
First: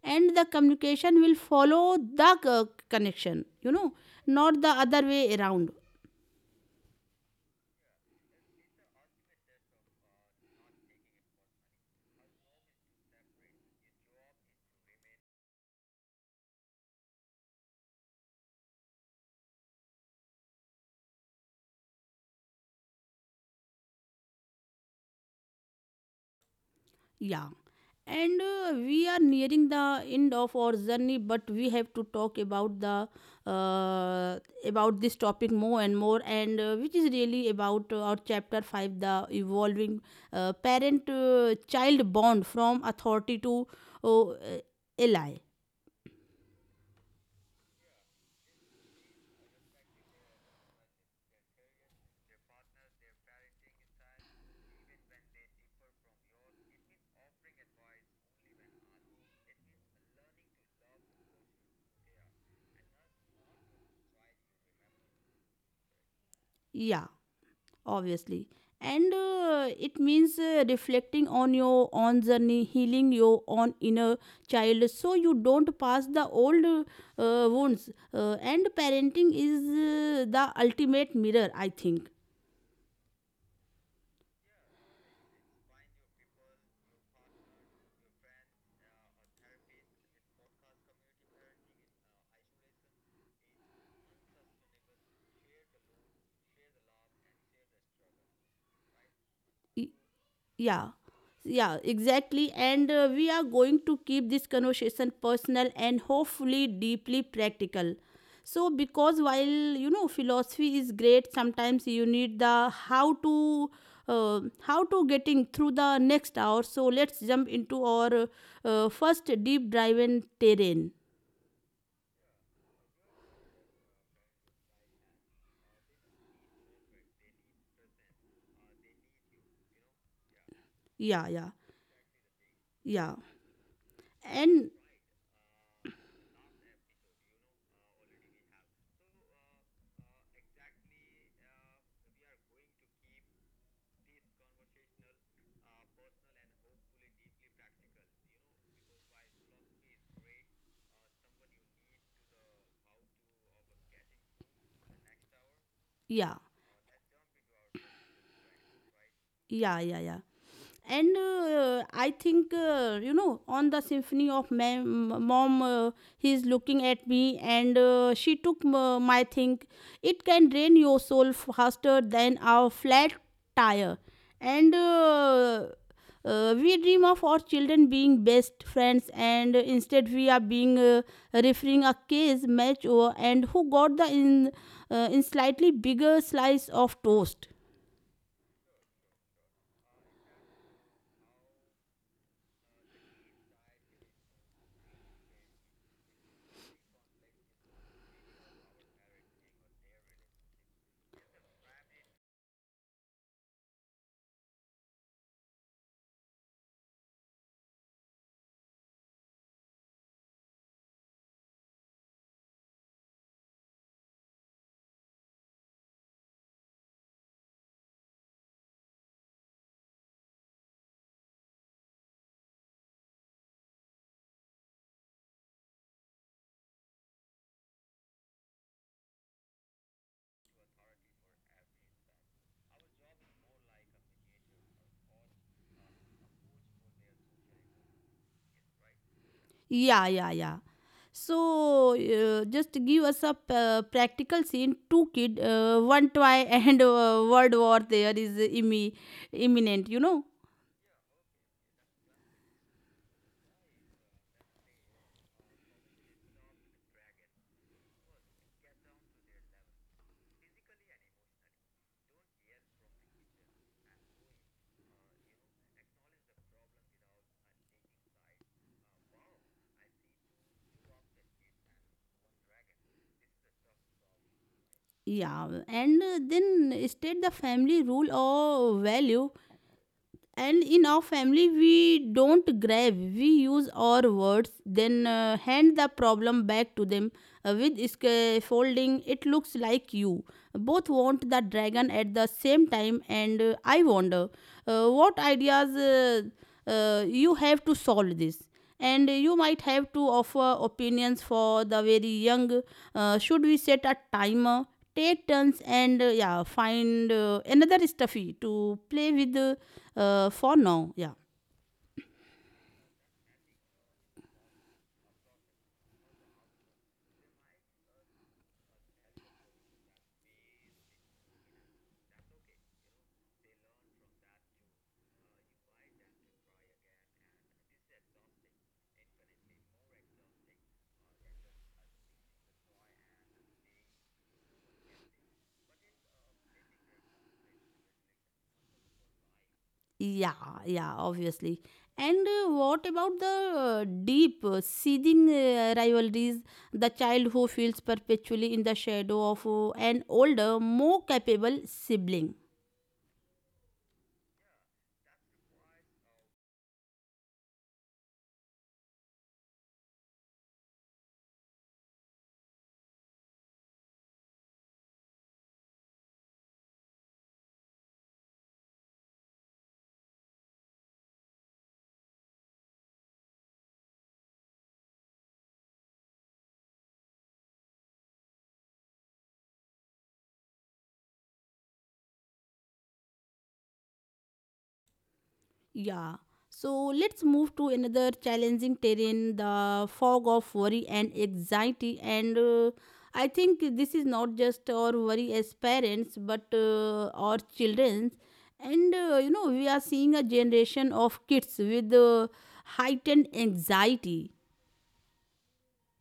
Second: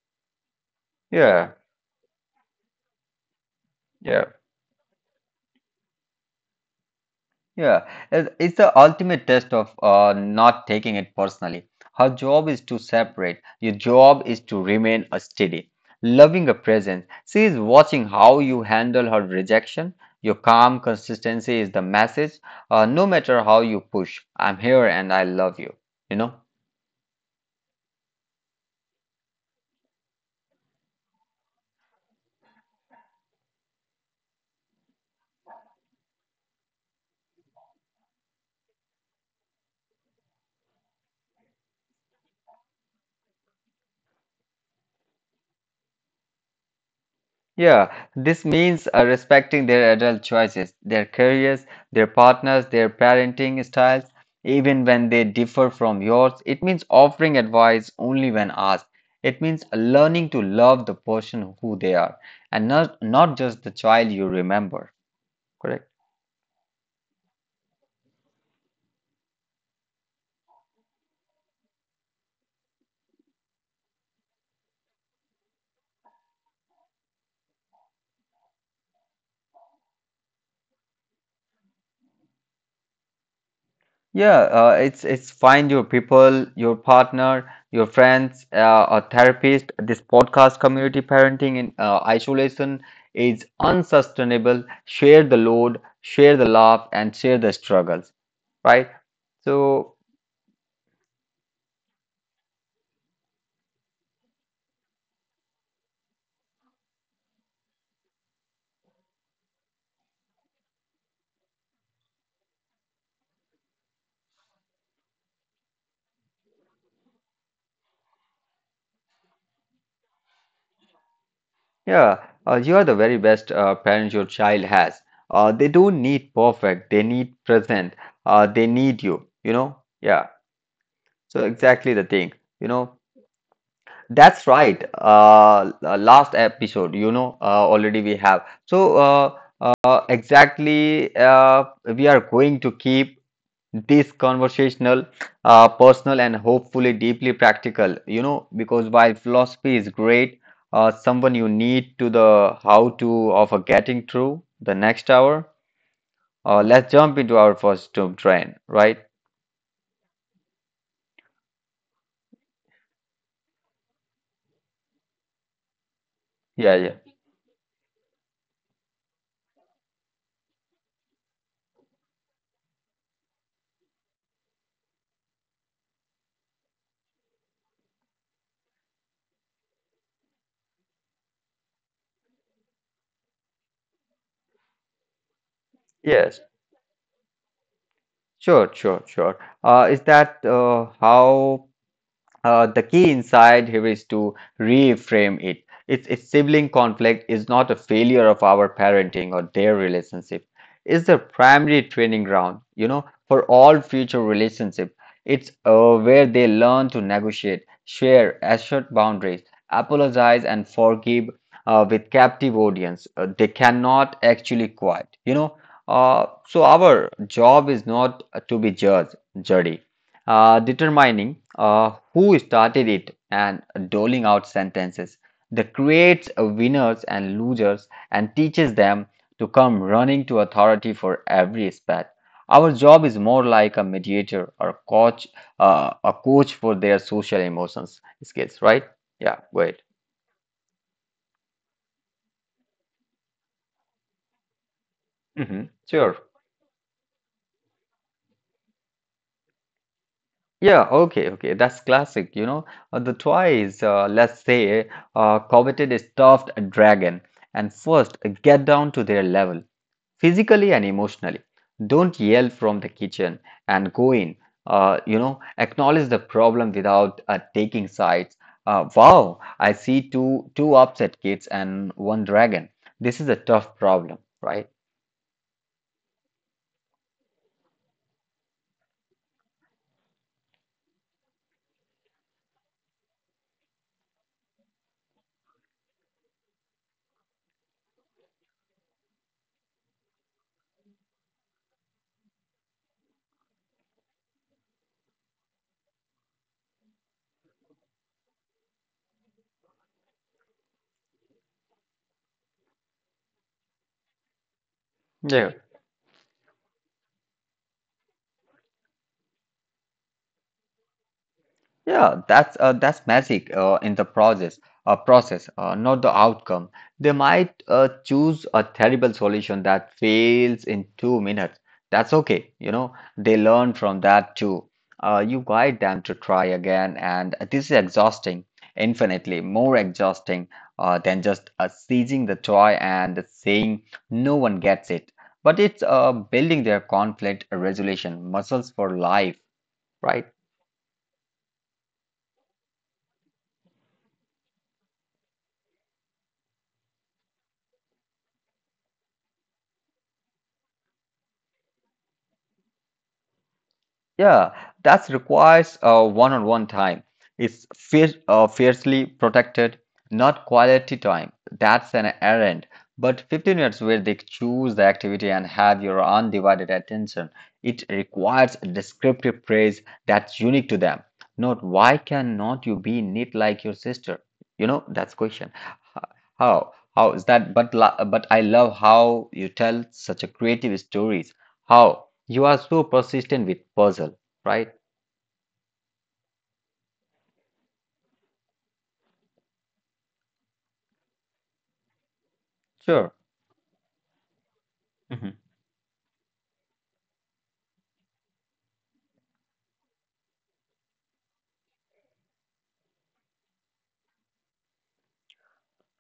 Speaker 1: and the communication will
Speaker 2: Yeah,
Speaker 1: follow the uh, connection. You know,
Speaker 2: yeah.
Speaker 1: not the other way around.
Speaker 2: Yeah, it- it's the ultimate test of uh, not taking it personally. Her job is to separate. Your job is to remain a steady, loving a presence. She is watching how you handle her rejection. Your calm consistency is the message. Uh, no matter how you push, I'm here and I love you. You know?
Speaker 1: Yeah. And uh, we are nearing the end of our journey, but we have to talk about the uh, about this topic more and more, and uh, which is really about uh, our chapter five, the evolving uh, parent-child bond from authority to oh, uh, ally.
Speaker 2: Yeah, this means uh, respecting their adult choices, their careers, their partners, their parenting styles, even when they differ from yours. It means offering advice only when asked. It means learning to love the person who they are and not, not just the child you remember. Correct?
Speaker 1: Yeah. Obviously. And uh, it means uh, reflecting on your own journey, healing your own inner child so you don't pass the old uh, wounds, uh, and parenting is uh, the ultimate mirror, I think.
Speaker 2: Yeah, uh, it's it's find your people, your partner, your friends, uh, a therapist. This podcast, community parenting in uh, isolation, is unsustainable. Share the load, share the laugh, and share the struggles, right?
Speaker 1: E,
Speaker 2: So
Speaker 1: Yeah, yeah, exactly. And uh, we are going to keep this conversation personal and hopefully deeply practical. So, because while you know philosophy is great, sometimes you need the how to. Uh, how to getting through the next hour, so let's jump into our uh, first deep drive in terrain.
Speaker 2: yeah, uh, you are the very best uh, parent your child has. Uh, they don't need perfect. They need present. Uh, they need you. You know? Yeah.
Speaker 1: Yeah,
Speaker 2: So
Speaker 1: yeah,
Speaker 2: exactly the thing. You know?
Speaker 1: yeah.
Speaker 2: That's
Speaker 1: And
Speaker 2: right. Uh, l- last episode, you know, uh, already we have. So, uh, uh, exactly, uh, we are going to keep this conversational, uh, personal, and hopefully deeply practical, you know, because while philosophy is great, uh, someone you need to the how to of a getting through the next hour.
Speaker 1: yeah,
Speaker 2: Uh, let's jump into our first tomb train, right?
Speaker 1: yeah, yeah, yeah. And uh, I think, uh, you know on the symphony of ma- m- mom, uh, he is
Speaker 2: Yeah,
Speaker 1: looking
Speaker 2: yeah.
Speaker 1: at me, and uh, she took m- my think. It can drain your soul faster than a flat tire. And uh, uh, we dream of our children being best friends, and instead we are being uh, referring a case match over, and who got the in, uh, in slightly bigger
Speaker 2: Yes,
Speaker 1: slice of toast.
Speaker 2: sure, sure, sure. Uh, is that uh, How? Uh, the key inside here is to reframe it. It's, it's sibling conflict is not a failure of our parenting or their relationship. It's the primary training ground, you know, for all future relationship. It's uh, where they learn to negotiate, share, assert boundaries, apologize, and forgive uh, with captive audience. Uh, they cannot actually quiet, you know. Uh, so our job is not to be judge, jury uh, determining uh, who started it and doling out sentences that creates a winners and losers and teaches them to come running to authority for every spat. Our job is more like a mediator or coach, uh, a coach for their social emotions skills, right? Yeah, wait.
Speaker 1: Yeah, yeah, yeah. So uh, just give us a p- uh, practical scene. Two kid,
Speaker 2: Hmm.
Speaker 1: uh, one
Speaker 2: Sure.
Speaker 1: toy, and uh, world war there is immi- imminent. You know.
Speaker 2: Yeah, okay, okay. That's classic, you know. Uh, the twice, uh, let's say, uh, coveted a stuffed dragon, and first uh, get down to their level, physically and emotionally. Don't yell from the kitchen and go in. Uh, you know, acknowledge the problem without uh, taking sides. Uh, wow, I see two two upset kids and one dragon. This is a tough problem, right?
Speaker 1: Yeah, and uh, then state the family rule or value. And in our family we don't grab, we use our words. Then uh, hand the problem back to them uh, with scaffolding. It looks like you both want the dragon at the same time, and uh, I wonder, uh, what ideas uh, uh, you have to solve this. And you might have to offer opinions for the very young. Uh, should we set a timer, take
Speaker 2: Yeah.
Speaker 1: turns, and uh, yeah, find uh, another stuffy to play with uh, uh, for now? Yeah,
Speaker 2: Yeah, that's uh, that's magic uh, in the process, uh, process, uh, not the outcome. They might uh, choose a terrible solution that fails in two minutes. That's okay, you know. They learn from that too. Uh, you guide them to try again, and this is exhausting, infinitely more exhausting uh, than just uh, seizing the toy and saying no one gets it. But it's uh, building their conflict resolution muscles for life, right?
Speaker 1: yeah, yeah. Obviously. And uh, what about the uh, deep, uh, seething uh, rivalries, the child who feels perpetually in the shadow of uh, an older, more capable sibling?
Speaker 2: Yeah, that requires uh, one-on-one time. It's fier uh, fiercely protected, not quality time. That's an errand. But fifteen minutes where they choose the activity and have your undivided attention. It requires a descriptive praise that's unique to them. Not why cannot you be neat like your sister? You know, that's question. H- How? How is that? But la- but I love how you tell such a creative stories. How? You are so persistent with puzzle, right?
Speaker 1: Yeah. So let's move to another challenging terrain, the fog of worry and anxiety. And uh,
Speaker 2: Sure.
Speaker 1: I think this is not just our worry
Speaker 2: Hmm.
Speaker 1: as parents, but uh, our children. And uh, you know, we are seeing a generation of kids with uh, heightened anxiety.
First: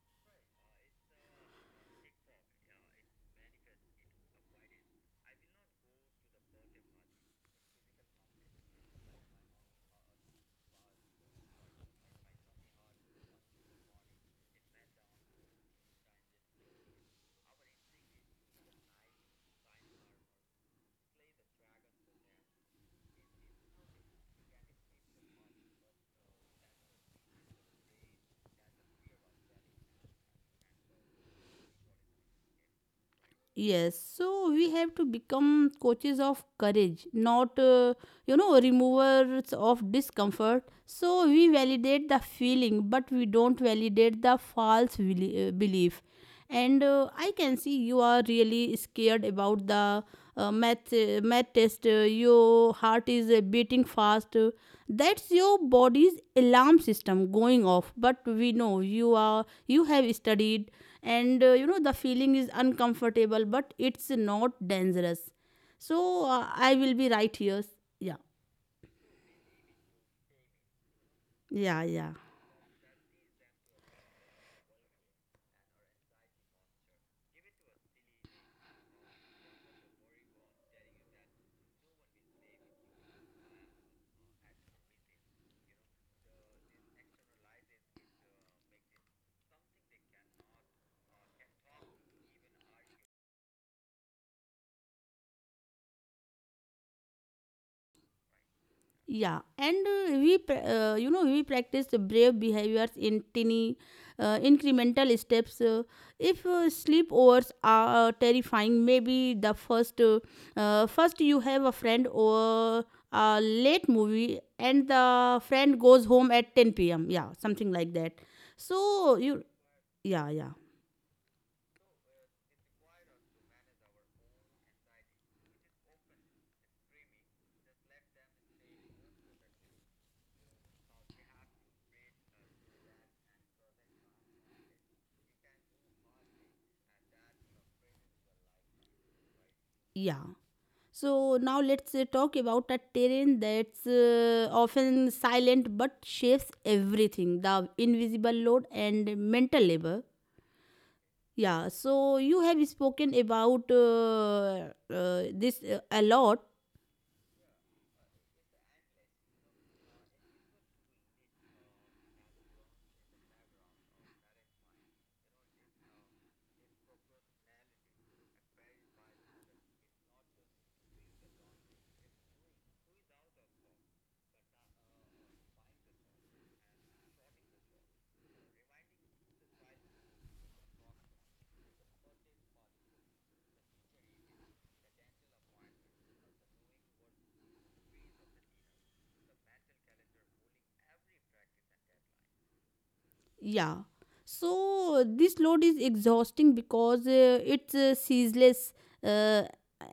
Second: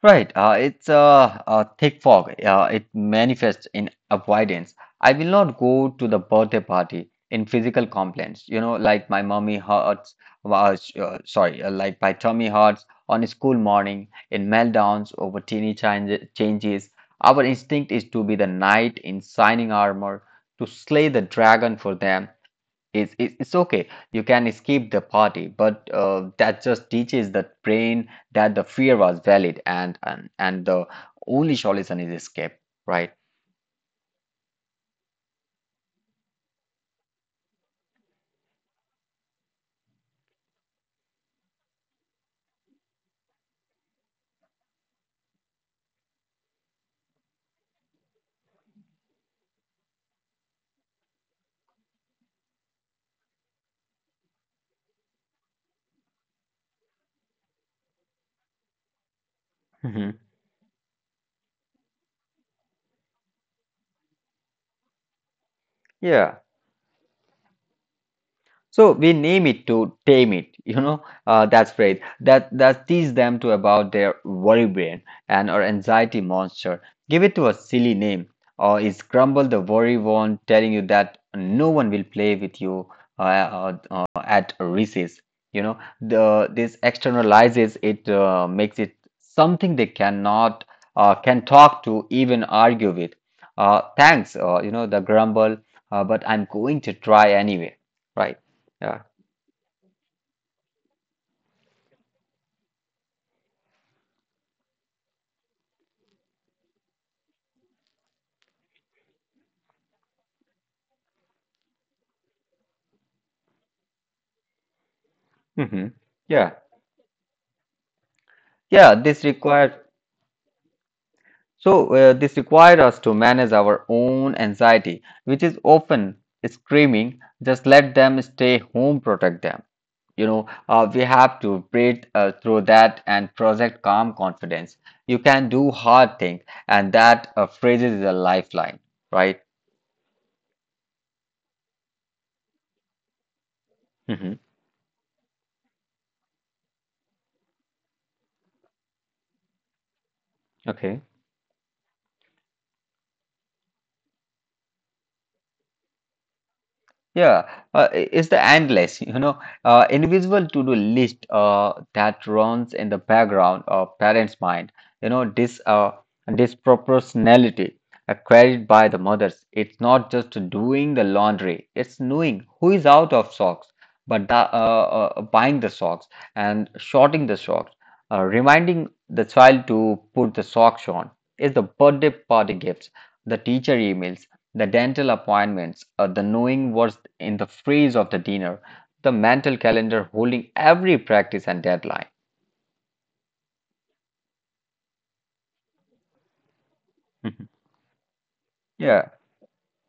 Speaker 2: Right. Uh, it's a, a thick fog. Uh, it manifests in avoidance. I will not go to the birthday party in physical complaints, you know, like my mummy hurts, uh, sh- uh, sorry, uh, like my tummy hurts on a school morning, in meltdowns over teeny change changes. Our instinct is to be the knight in shining armor, to slay the dragon for them. It's, it's it's okay. You can skip the party, but uh, that just teaches the brain that the fear was valid and and, and the only solution is escape, right?
Speaker 1: Yes, so we have to become coaches of courage, not, uh, you know, removers of discomfort. So we validate the feeling, but we don't validate the false beli- uh, belief. And uh, I can see you are really scared about the uh, math, uh, math test. Uh, your heart is uh, beating fast. Uh, that's your body's alarm system going off. But we know you are you have
Speaker 2: Hmm.
Speaker 1: studied, and uh, you know the feeling is uncomfortable but it's not dangerous, so
Speaker 2: Yeah.
Speaker 1: uh, I will be right here. Yeah,
Speaker 2: So we name it to tame it, you know, uh, that's
Speaker 1: yeah,
Speaker 2: phrase
Speaker 1: yeah,
Speaker 2: that that teach them to about their worry brain and or anxiety monster. Give it to a silly name, or is Grumble the worry one telling you that no one will play with you uh, uh, uh, at recess? You know, the this externalizes it, uh, makes it something they cannot uh, can talk to, even argue with. Uh, thanks, uh, you know, the Grumble, uh, but I'm going to try anyway, right? Yeah.
Speaker 1: yeah. And uh, we pra- uh, you know we practice the brave behaviors in tiny uh, incremental steps. Uh, if uh, sleepovers are terrifying, maybe the first uh, uh, first you have a friend, or a late movie and the friend
Speaker 2: Hmm.
Speaker 1: goes home
Speaker 2: Yeah.
Speaker 1: at ten p m, yeah, something like that,
Speaker 2: Yeah. This
Speaker 1: so you.
Speaker 2: required
Speaker 1: Yeah, yeah.
Speaker 2: So uh, this required us to manage our own anxiety, which is often screaming, just let them stay home, protect them. You know, uh, we have to breathe uh, through that and project calm confidence. You can do hard things, and that uh, phrases is a lifeline, right?
Speaker 1: Yeah. So now let's uh, talk about a terrain that's
Speaker 2: Hmm.
Speaker 1: uh, often silent but shapes everything, the invisible load and mental labor.
Speaker 2: Okay.
Speaker 1: Yeah, so you have spoken about uh, uh, this uh, a lot.
Speaker 2: Yeah, uh, i- it's the endless, you know, uh, invisible to-do list uh, that runs in the background of parents' mind. You know, this uh, disproportionality uh, carried by the mothers. It's not just doing the laundry; it's knowing who is out of socks, but the, uh, uh, buying the socks and shorting the socks, uh, reminding the child to put the socks on. It's the birthday party gifts, the teacher emails, the dental appointments, uh, the knowing what's in the freeze of the dinner, the mental calendar holding every practice and deadline.
Speaker 1: Yeah. So this load is exhausting because uh, it's uh, ceaseless,
Speaker 2: Yeah.
Speaker 1: uh,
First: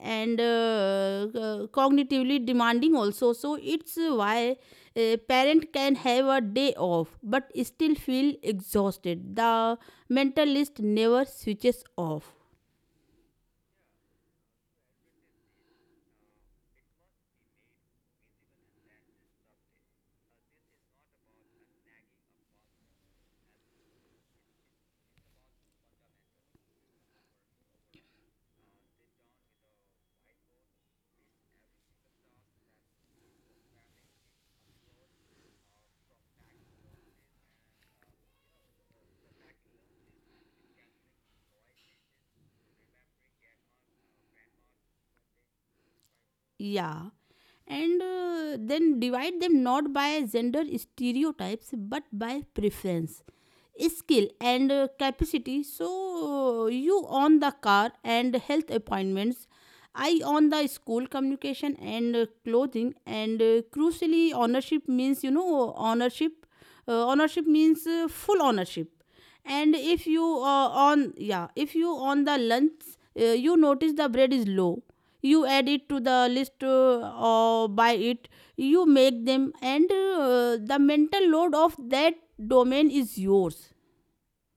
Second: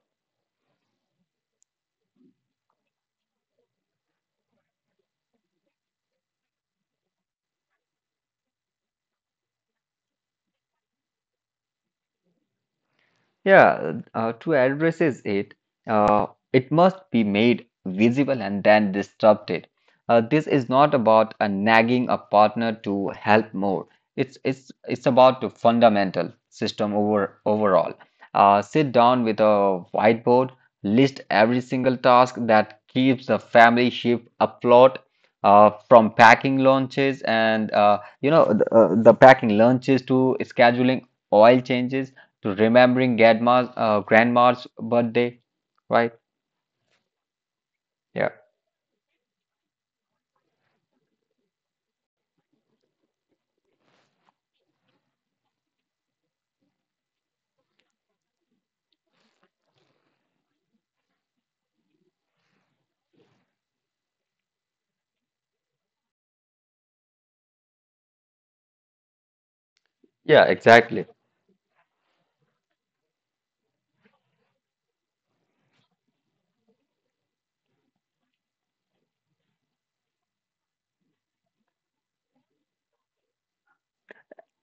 Speaker 1: and uh, uh, cognitively demanding also. So it's uh, why a parent can have a day off but still feel exhausted. The mental list never switches off.
Speaker 2: Yeah, uh, to addresses it, uh, it must be made visible and then disrupted. Uh, this is not about a nagging a partner to help more. It's it's it's about the fundamental system over overall. Uh, sit down with a whiteboard, list every single task that keeps the family ship afloat. Uh, from packing lunches and uh, you know the, uh, the packing lunches to scheduling oil changes to remembering grandma's uh, grandma's birthday, right?
Speaker 1: Yeah. And
Speaker 2: Yeah,
Speaker 1: uh, then divide them not by gender stereotypes but by preference, skill, and uh, capacity. So uh, you own the car and health appointments. I own the school communication and uh, clothing. And uh, crucially, ownership means, you know, ownership uh, ownership means uh, full ownership. and if you
Speaker 2: yeah,
Speaker 1: uh,
Speaker 2: exactly.
Speaker 1: on yeah, if you on the lunch, uh, you notice the bread is low, you add it to the list, uh, or buy it. You make them, and uh, the mental load of that domain is yours.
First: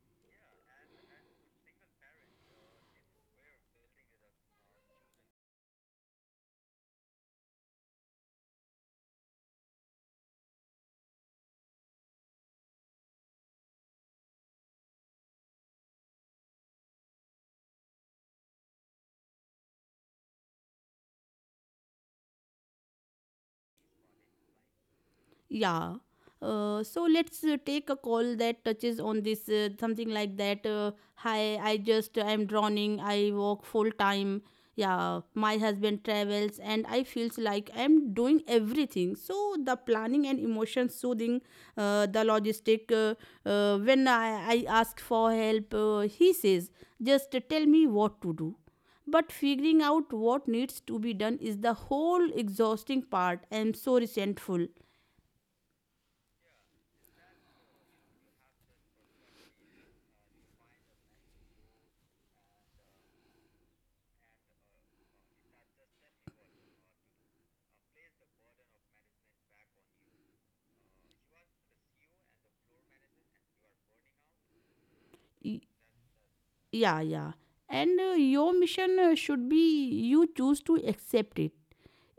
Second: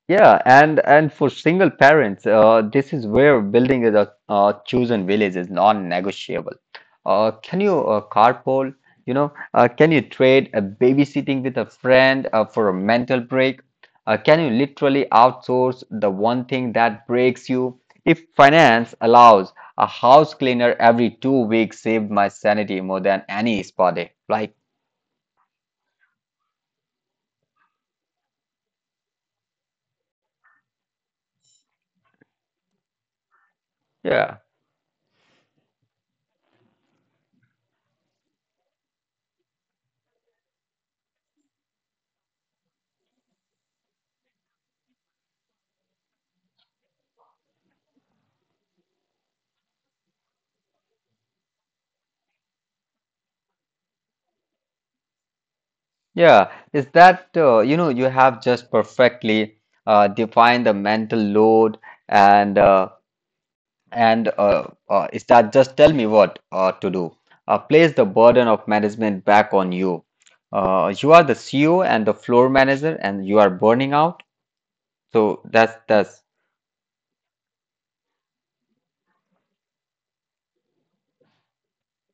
Speaker 2: Yeah, and and for single parents, uh, this is where building a, a chosen village is non-negotiable. Uh, can you uh, carpool? You know, uh, can you trade a babysitting with a friend uh, for a mental break? Uh, can you literally outsource the one thing that breaks you? If finance allows, a house cleaner every two weeks saved my sanity more than any spa day. Like,
Speaker 1: Yeah. Uh, so let's uh, take a call that touches on this, uh, something like that. Uh, Hi, I just uh, I'm drowning. I work full
Speaker 2: yeah.
Speaker 1: time. Yeah, my husband travels, and I feels like I'm doing everything. So the planning and emotion soothing, uh, the logistic. Uh, uh, when I, I ask for help, uh, he says, "Just tell me what to do." But figuring out what needs to be done is the whole exhausting part. I'm so resentful.
Speaker 2: Yeah, is that uh, you know you have just perfectly uh, defined the mental load and uh, and uh, uh, is that just tell me what uh, to do? Uh, place the burden of management back on you. Uh, you are the C E O and the floor manager, and you are burning out. So that's that's
Speaker 1: Yeah, yeah. And uh, your mission, uh, should be, you choose to accept it,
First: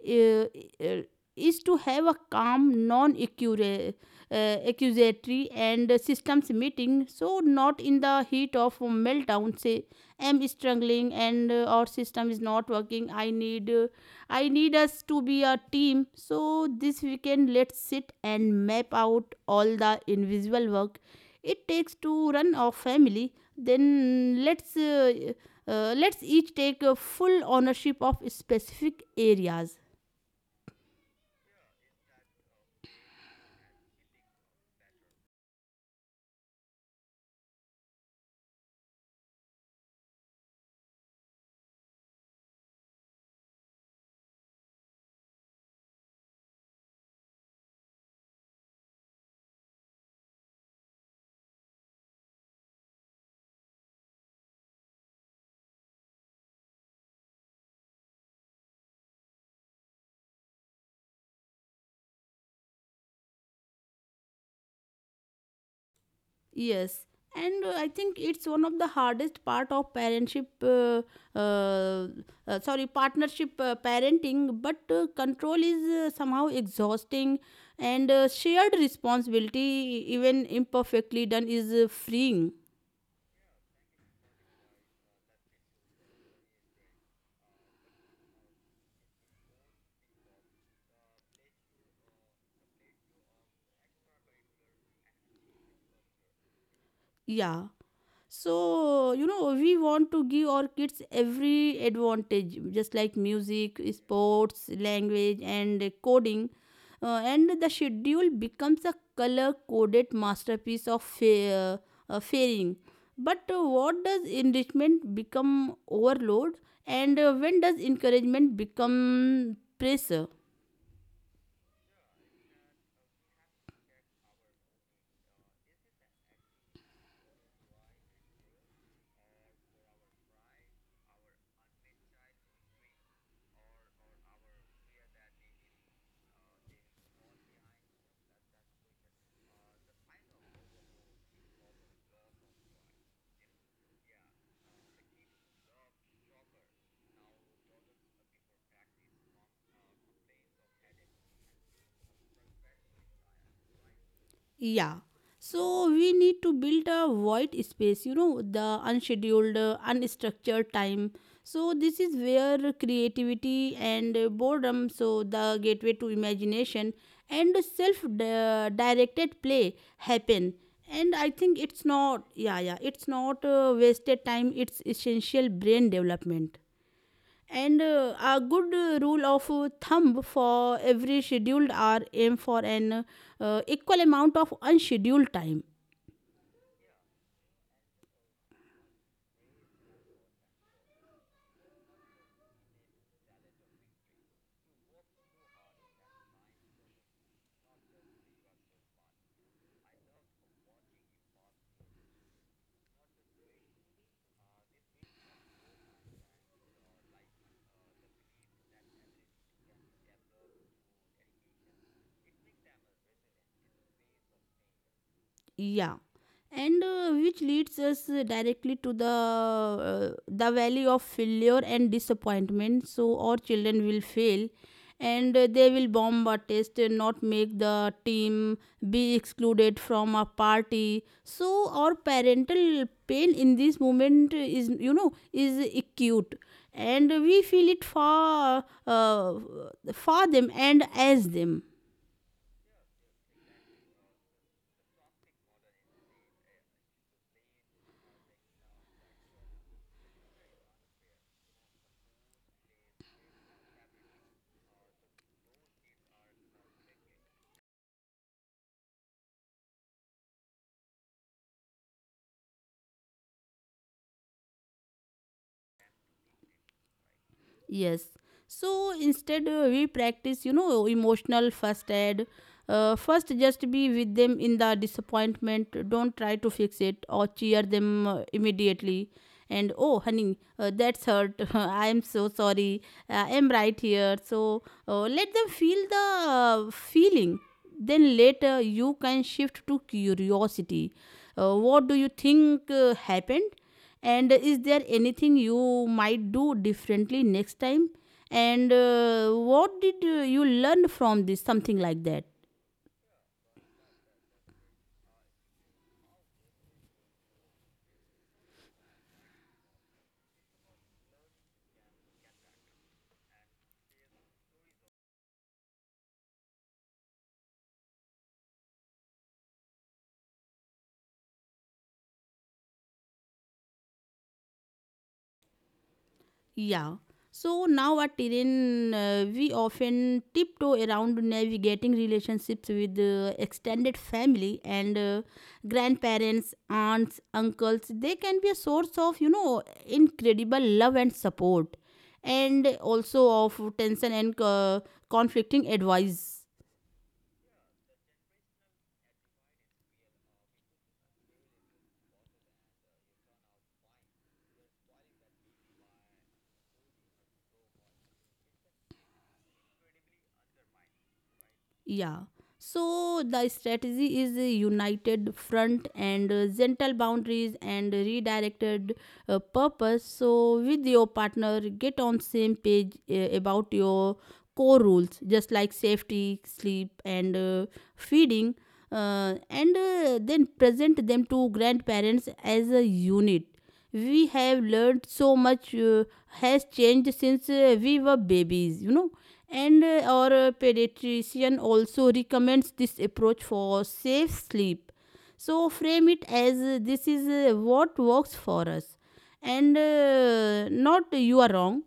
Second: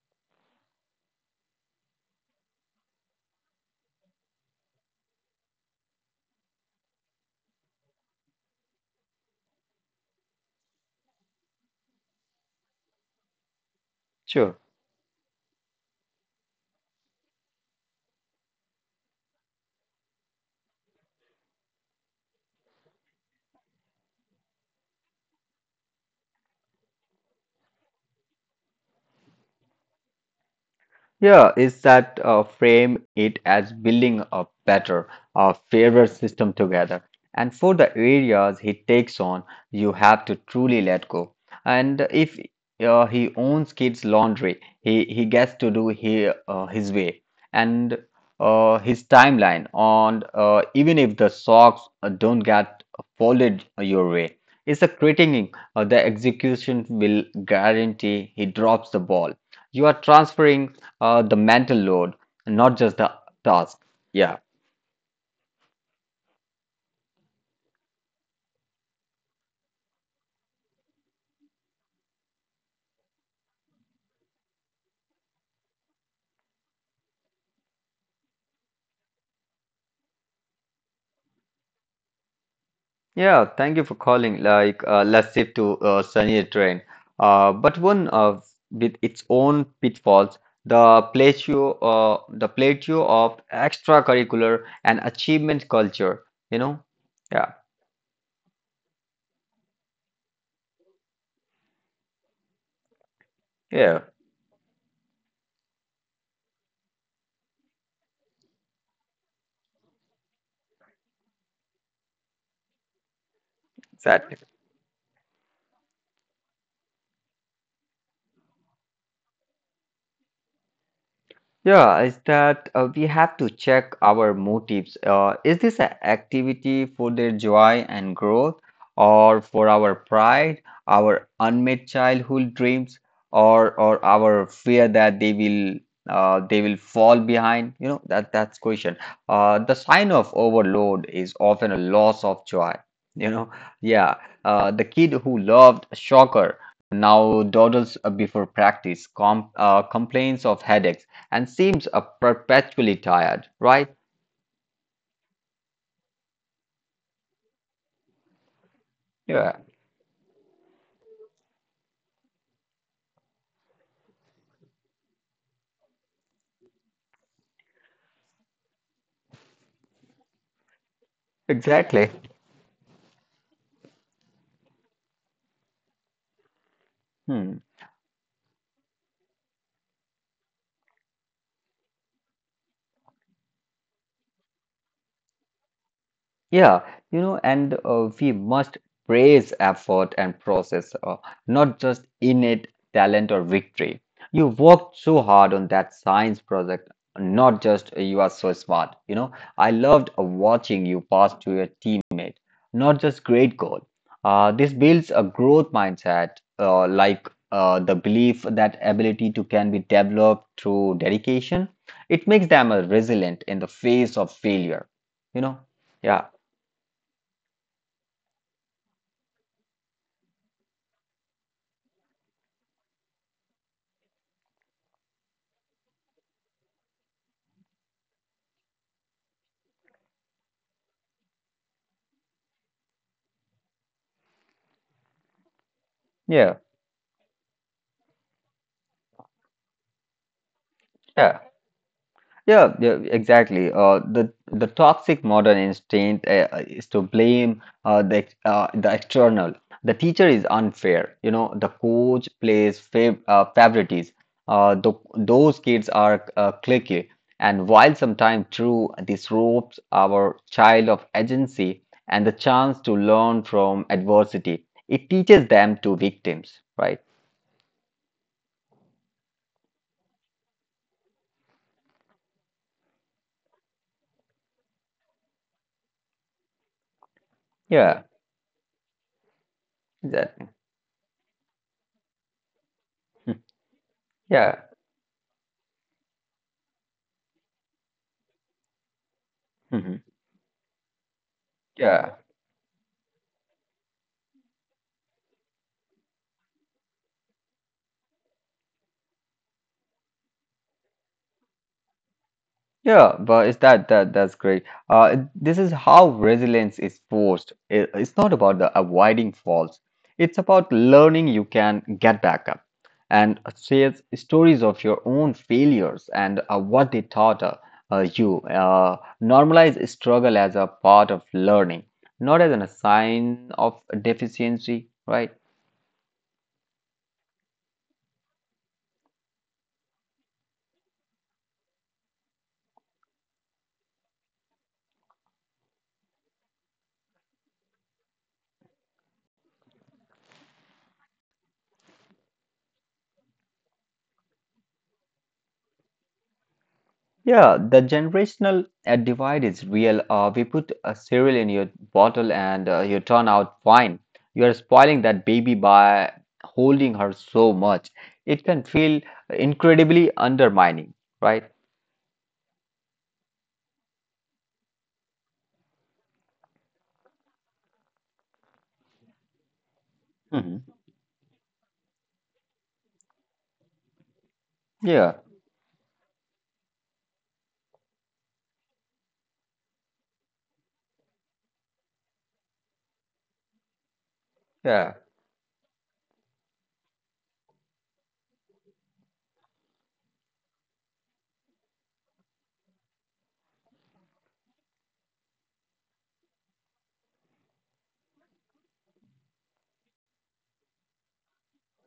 Speaker 1: uh, uh, is to have a calm, non accusatory and systems meeting, so not in the heat of meltdown. Say, "I'm struggling, and uh, our system is not working. I need, uh, I
Speaker 2: Sure.
Speaker 1: need us to be a team. So this weekend, let's sit and map out all the invisible work it takes to run our family. Then let's. Uh, uh, let's each take a full ownership of specific areas."
Speaker 2: Yeah, is that uh, frame it as building a better, a fairer system together. And for the areas he takes on, you have to truly let go. And if uh, he owns kids' laundry, he, he gets to do he, uh, his way and uh, his timeline. On uh, even if the socks uh, don't get folded your way, it's a critiquing. Uh, the execution will guarantee he drops the ball. You are transferring uh, the mental load, not just the task. Yeah.
Speaker 1: Yes, and uh, I think it's one of the hardest part of parentship. Uh, uh, uh, Sorry, partnership uh, parenting, but uh, control is uh, somehow exhausting, and uh, shared responsibility, even imperfectly done, is uh, freeing.
Speaker 2: Yeah. Thank you for calling. Like, uh, let's shift to uh, sunnier terrain. Uh, but one uh, with its own pitfalls, the plateau, uh, the plateau of extracurricular and achievement culture. You know. Yeah.
Speaker 1: Yeah. So, you know we want to give our kids every advantage, just like music,
Speaker 2: Yeah.
Speaker 1: sports, language, and coding, uh, and the schedule becomes a color coded masterpiece of fa- uh, fairing. But uh, what does
Speaker 2: Exactly.
Speaker 1: enrichment become overload? And uh, when does encouragement become pressure?
Speaker 2: Yeah, is that uh, we have to check our motives. Uh, is this an activity for their joy and growth, or for our pride, our unmet childhood dreams, or or our fear that they will uh, they will fall behind? You know that that's question. Uh, the sign of overload is often a loss of joy. You know, yeah, uh, the kid who loved soccer now dawdles uh, before practice, com uh, complains of headaches and seems uh, perpetually tired, right?
Speaker 1: Yeah. So we need to build a void space, you know, the
Speaker 2: Yeah,
Speaker 1: unscheduled, uh, unstructured time. So this is where creativity and uh, boredom, so the gateway to imagination and self-directed play, happen. And I think it's
Speaker 2: exactly.
Speaker 1: not, yeah, yeah, it's not uh, wasted time. It's essential brain development.
Speaker 2: Hmm.
Speaker 1: And uh, a good uh, rule of uh, thumb: for every scheduled hour, aim for an uh, equal amount of unscheduled time.
Speaker 2: Yeah, you know, and uh, we must praise effort and process, uh, not just innate talent or victory. You worked so hard on that science project, not just uh, you are so smart. You know, I loved uh, watching you pass to your teammate, not just great goal. Uh, this builds a growth mindset, uh, like uh, the belief that ability to can be developed through dedication. It makes them uh, resilient in the face of failure, you know.
Speaker 1: Yeah,
Speaker 2: Yeah.
Speaker 1: and uh, which leads us uh, directly to the uh, the valley of failure and disappointment. So our children will fail, and uh, they will bomb a test, and not make the team, be excluded from a party. So our parental pain in this moment is you know is acute,
Speaker 2: Yeah,
Speaker 1: and we feel it for uh, for them and as
Speaker 2: yeah,
Speaker 1: them.
Speaker 2: yeah, yeah, exactly. Uh, the the toxic modern instinct uh, is to blame uh, the ex- uh, the external. The teacher is unfair, you know. The coach plays fav uh, favorites. Uh, the, those kids are uh, cliquey, and while sometimes true, this robs our child of agency and the chance to learn from adversity. It teaches them to victims, right?
Speaker 1: Yes. So instead, uh, we practice, you know, emotional first aid. Uh, first, just be with them in the disappointment. Don't try to fix it or cheer
Speaker 2: Yeah,
Speaker 1: them uh, immediately. And, oh honey,
Speaker 2: exactly.
Speaker 1: uh, that's hurt. I am so sorry. I am right here.
Speaker 2: Yeah.
Speaker 1: So uh, let them feel the uh, feeling. Then later, you can shift
Speaker 2: Hmm,
Speaker 1: to
Speaker 2: hmm.
Speaker 1: curiosity. Uh, what do you
Speaker 2: Yeah.
Speaker 1: think uh, happened? And is there anything you might do differently next time? And uh, what did uh, you learn from this? Something like that.
Speaker 2: Yeah, but it's that that that's great. Uh, this is how resilience is forced. It- it's not about the avoiding faults. It's about learning you can get back up and share stories of your own failures and uh, what they taught uh, uh, you. Uh, normalize struggle as a part of learning, not as an a sign of deficiency, right?
Speaker 1: Yeah, so now at Iran, uh, we often tiptoe around navigating relationships with uh, extended family, and uh, grandparents, aunts, uncles. They can be a source of, you know, incredible love and support, and also of tension and uh, conflicting advice.
Speaker 2: Yeah, the generational uh, divide is real. Uh, we put a cereal in your bottle and uh, you turn out fine. You are spoiling that baby by holding her so much. It can feel incredibly undermining, right?
Speaker 1: Yeah. So the strategy is a united front, and uh, gentle boundaries, and redirected uh, purpose.
Speaker 2: Mhm.
Speaker 1: So with your partner, get on same page uh, about your core
Speaker 2: Yeah,
Speaker 1: rules, just like safety, sleep, and uh, feeding, uh, and uh, then present them to grandparents as a unit. We have
Speaker 2: yeah.
Speaker 1: learned so much, uh, has changed since uh, we were babies, you know. And uh, our uh, pediatrician also recommends this approach for safe sleep. So frame it as, uh, this is uh, what works for us, and uh, not, "you are wrong."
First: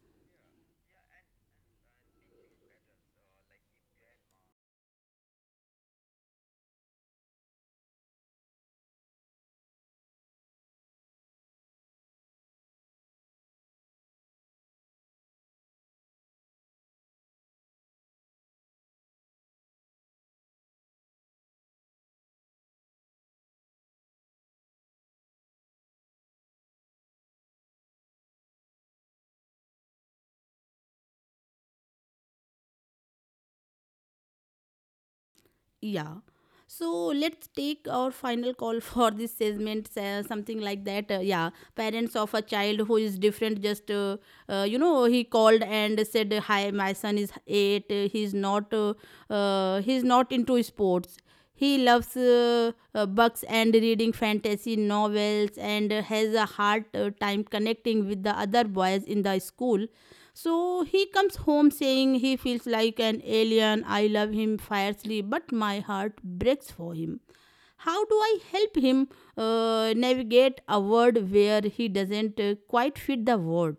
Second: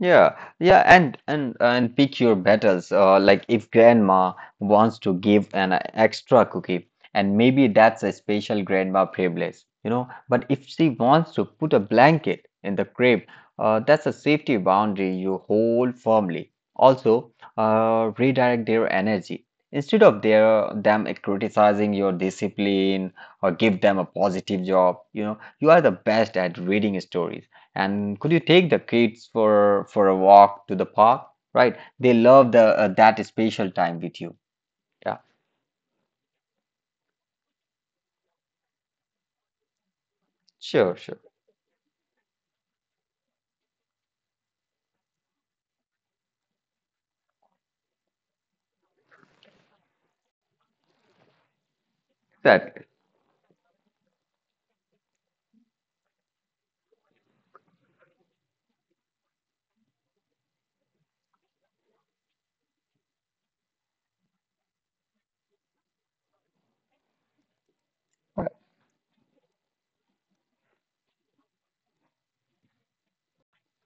Speaker 2: Yeah, yeah, and and and pick your battles. Uh, like if grandma wants to give an extra cookie, and maybe that's a special grandma privilege, you know. But if she wants to put a blanket in the crib, uh, that's a safety boundary you hold firmly. Also, uh, redirect their energy instead of their them criticizing your discipline or give them a positive job. You know, you are the best at reading stories and could you take the kids for for a walk to the park? Right? They love the uh, that special time with you. Yeah,
Speaker 1: Yeah. So let's take our final call for this segment, uh, something like
Speaker 2: sure,
Speaker 1: that. Uh,
Speaker 2: sure.
Speaker 1: yeah, parents of a child who is different, just uh, uh, you know, he called and said, "Hi, my son is eight. uh, He's not, uh, uh, he's not into sports. He loves uh,
Speaker 2: That.
Speaker 1: uh, books and reading fantasy novels, and uh, has a hard uh, time connecting with the other boys in the school." So he comes home saying he feels like an alien. I love him fiercely, but my heart breaks for him. How do I help him uh, navigate a world where he doesn't uh, quite fit the word?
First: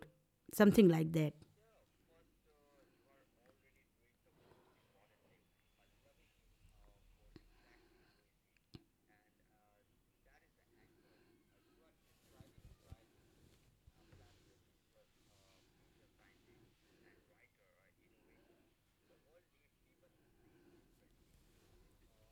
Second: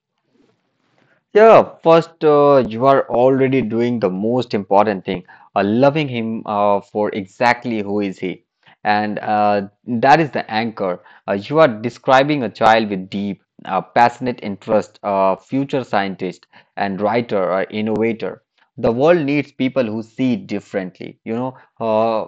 Speaker 1: Something like that.
Speaker 2: Yeah, first, uh, you are already doing the most important thing, uh, loving him uh, for exactly who is he. And uh, that is the anchor. Uh, you are describing a child with deep, uh, passionate interest, uh, future scientist and writer or innovator. The world needs people who see it differently, you know? Uh,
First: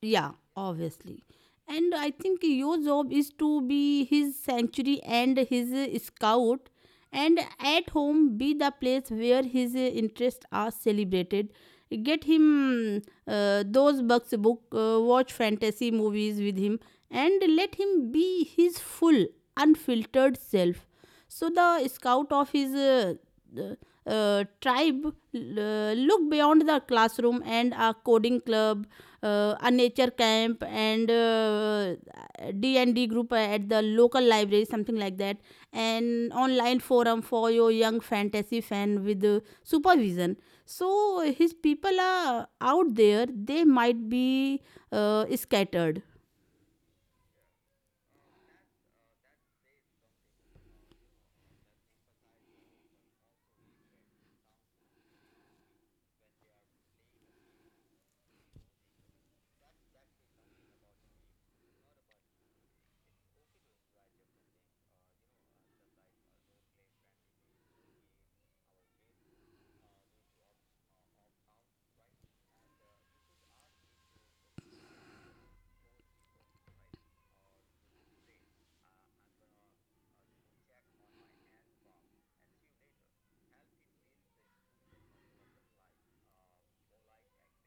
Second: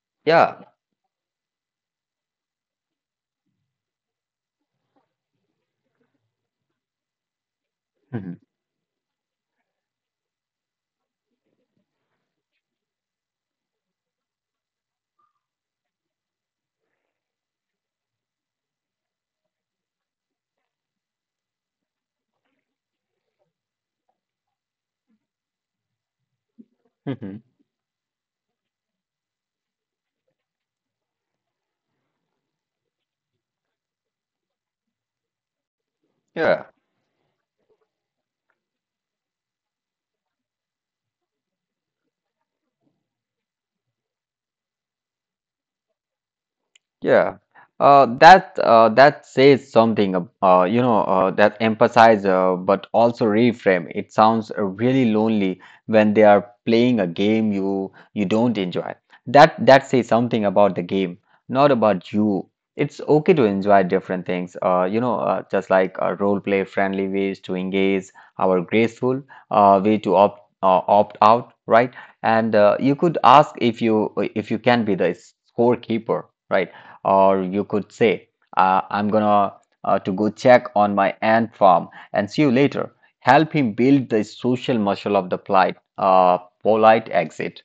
Speaker 1: Yeah,
Speaker 2: yeah.
Speaker 1: obviously. And I think your job is to be his sanctuary and his uh, scout, and at home
Speaker 2: Mhm.
Speaker 1: be the place where his uh, interests are celebrated. Get him uh, those books, book, uh, Watch fantasy movies with him, and let him be his full, unfiltered self. So the scout of his uh, uh, tribe uh, looked beyond the classroom,
Speaker 2: Mhm.
Speaker 1: and a coding club, uh, a nature camp, and uh, D and D group at the local library, something like that, an
Speaker 2: Yeah.
Speaker 1: online forum for your young fantasy fan with uh, supervision. So his people are out there; they might be uh, scattered.
Speaker 2: Yeah, uh, that uh, that says something, ab- uh, you know, uh, that emphasize uh, but also reframe. It sounds uh, really lonely when they are playing a game you you don't enjoy. That that says something about the game, not about you. It's okay to enjoy different things, uh, you know, uh, just like uh, role play friendly ways to engage, our graceful uh, way to opt uh, opt out, right? And uh, you could ask if you if you can be the scorekeeper, right? Or you could say, uh, I'm gonna uh, to go check on my ant farm and see you later. Help him build the social muscle of the polite, uh, polite exit.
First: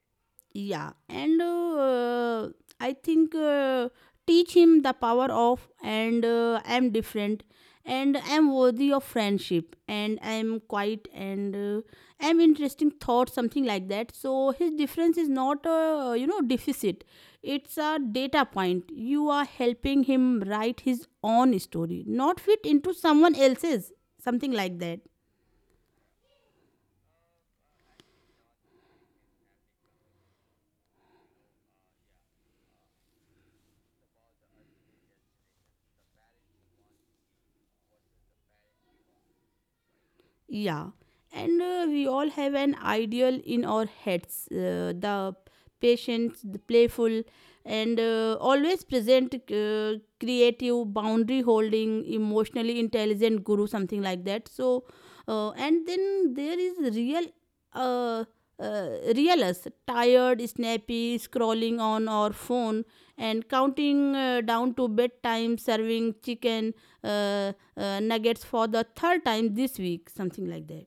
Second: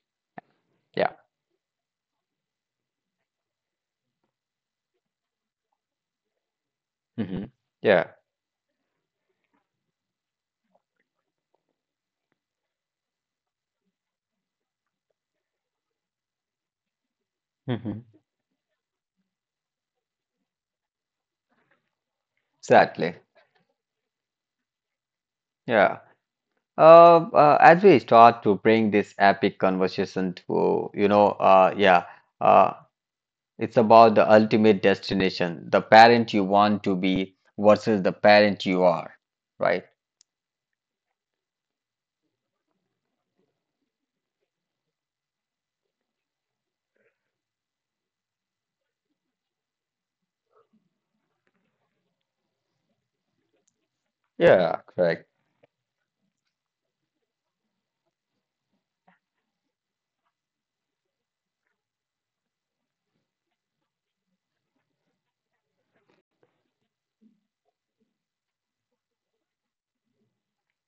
Speaker 1: Yeah,
Speaker 2: Yeah.
Speaker 1: and uh, I think, uh, teach him the power of and. uh, I'm different,
Speaker 2: Hmm. Yeah.
Speaker 1: and I'm worthy of friendship, and I'm quiet, and uh, I'm interesting thought, something like that. So his difference is not a you know deficit, it's a
Speaker 2: Hmm.
Speaker 1: data point. You are helping him write his own story, not fit into
Speaker 2: Exactly.
Speaker 1: someone else's, something like that.
Speaker 2: Yeah. Uh, uh, as we start to bring this epic conversation to, you know, uh, yeah, uh, it's about the ultimate destination, the parent you want to be versus the parent you are, right?
Speaker 1: Yeah, and uh, we all have an ideal in our heads: uh, the patient, the playful, and uh, always present, uh, creative, boundary holding, emotionally intelligent guru, something like that.
Speaker 2: Yeah,
Speaker 1: So,
Speaker 2: correct.
Speaker 1: uh, and then there is real uh, uh, real us, tired, snappy, scrolling on our phone, and counting uh, down to bedtime, serving chicken uh, uh, nuggets for the third time this week, something like that.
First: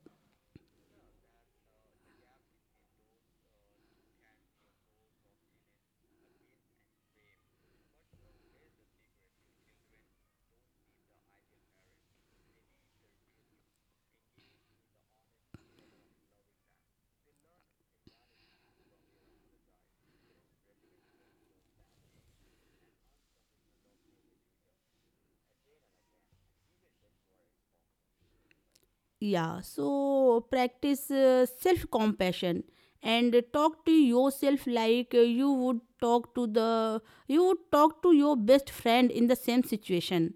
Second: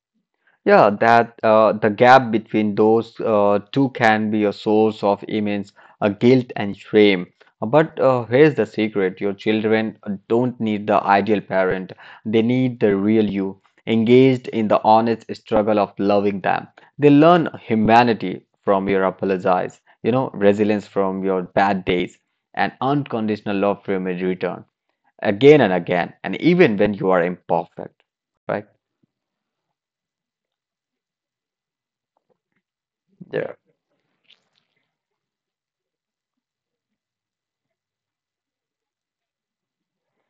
Speaker 2: Yeah, that uh, the gap between those uh, two can be a source of immense uh, guilt and shame. But uh, here's the secret: your children don't need the ideal parent; they need the real you, engaged in the honest struggle of loving them. They learn humanity from your apologies, you know, resilience from your bad days, and unconditional love from your return, again and again, and even when you are imperfect, right?
Speaker 1: Yeah, so practice uh, self compassion and
Speaker 2: Yeah.
Speaker 1: talk to yourself like uh, you would talk to the you would talk to your best friend in the same situation.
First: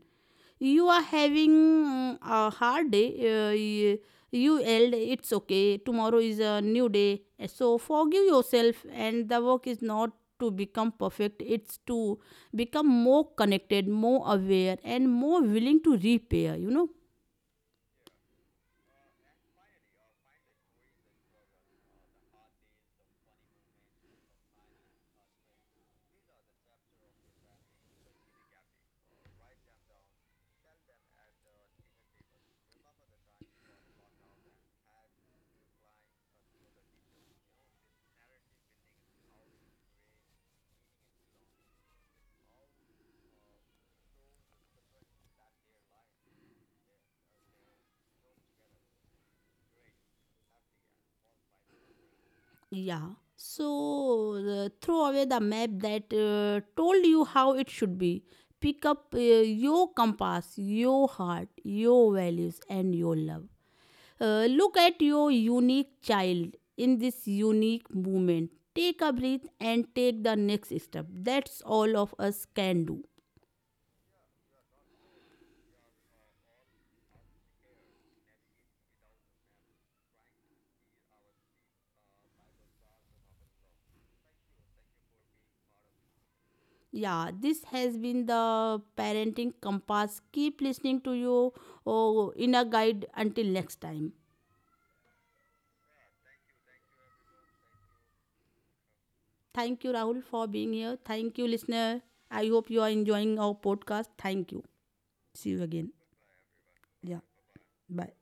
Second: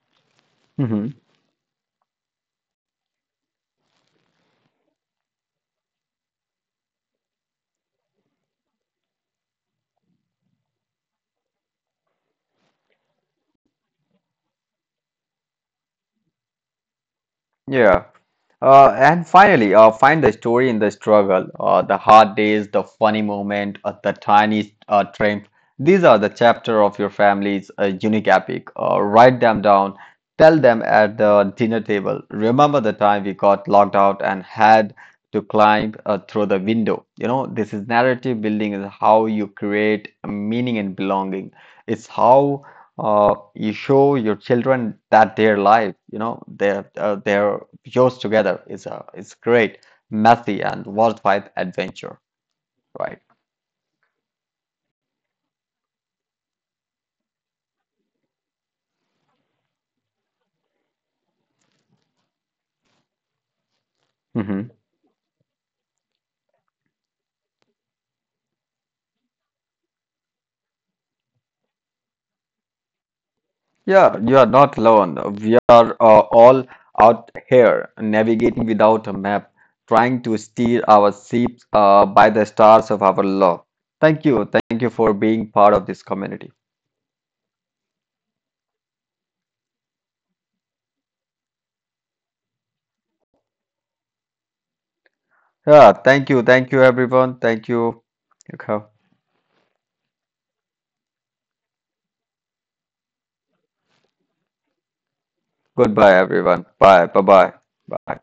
Speaker 1: You are having mm, a hard day. Uh, y- you yelled. It's okay, tomorrow is a new day. So forgive yourself. And the work is not to become perfect, it's to become more connected, more aware, and more willing to repair, you know.
Speaker 2: Yeah. Uh, and finally, uh, find the story in the struggle, uh, the hard days, the funny moment, uh, the tiny uh, triumph. These are the chapter of your family's uh, unique epic. Uh, write them down. Tell them at the dinner table. Remember the time we got locked out and had to climb uh, through the window. You know, this is narrative building is how you create meaning and belonging. It's how uh, you show your children that their life, you know, their uh, their yours together is a is great, messy and worldwide adventure,
Speaker 1: Yeah,
Speaker 2: right?
Speaker 1: so uh, throw away the map that uh, told you how it should be. Pick up uh, your compass, your heart, your values, and your love. Uh,
Speaker 2: Hmm.
Speaker 1: look at your unique child in this unique moment. Take a breath and take the next step. That's all of us can do.
Speaker 2: Yeah, you are not alone. We are uh, all out here navigating without a map, trying to steer our ships uh, by the stars of our love. Thank you, thank you for being part of this community.
Speaker 1: Yeah, this has been the parenting compass. Keep listening to your oh, inner guide until next time.
Speaker 2: Yeah, thank you, thank you everyone, thank you. Okay.
Speaker 1: Thank you, Rahul, for being here. Thank you, listener. I hope you are enjoying our podcast. Thank you. See you again.
Speaker 2: Goodbye everyone. Bye,
Speaker 1: Yeah,
Speaker 2: bye, bye.
Speaker 1: bye.
Speaker 2: Bye.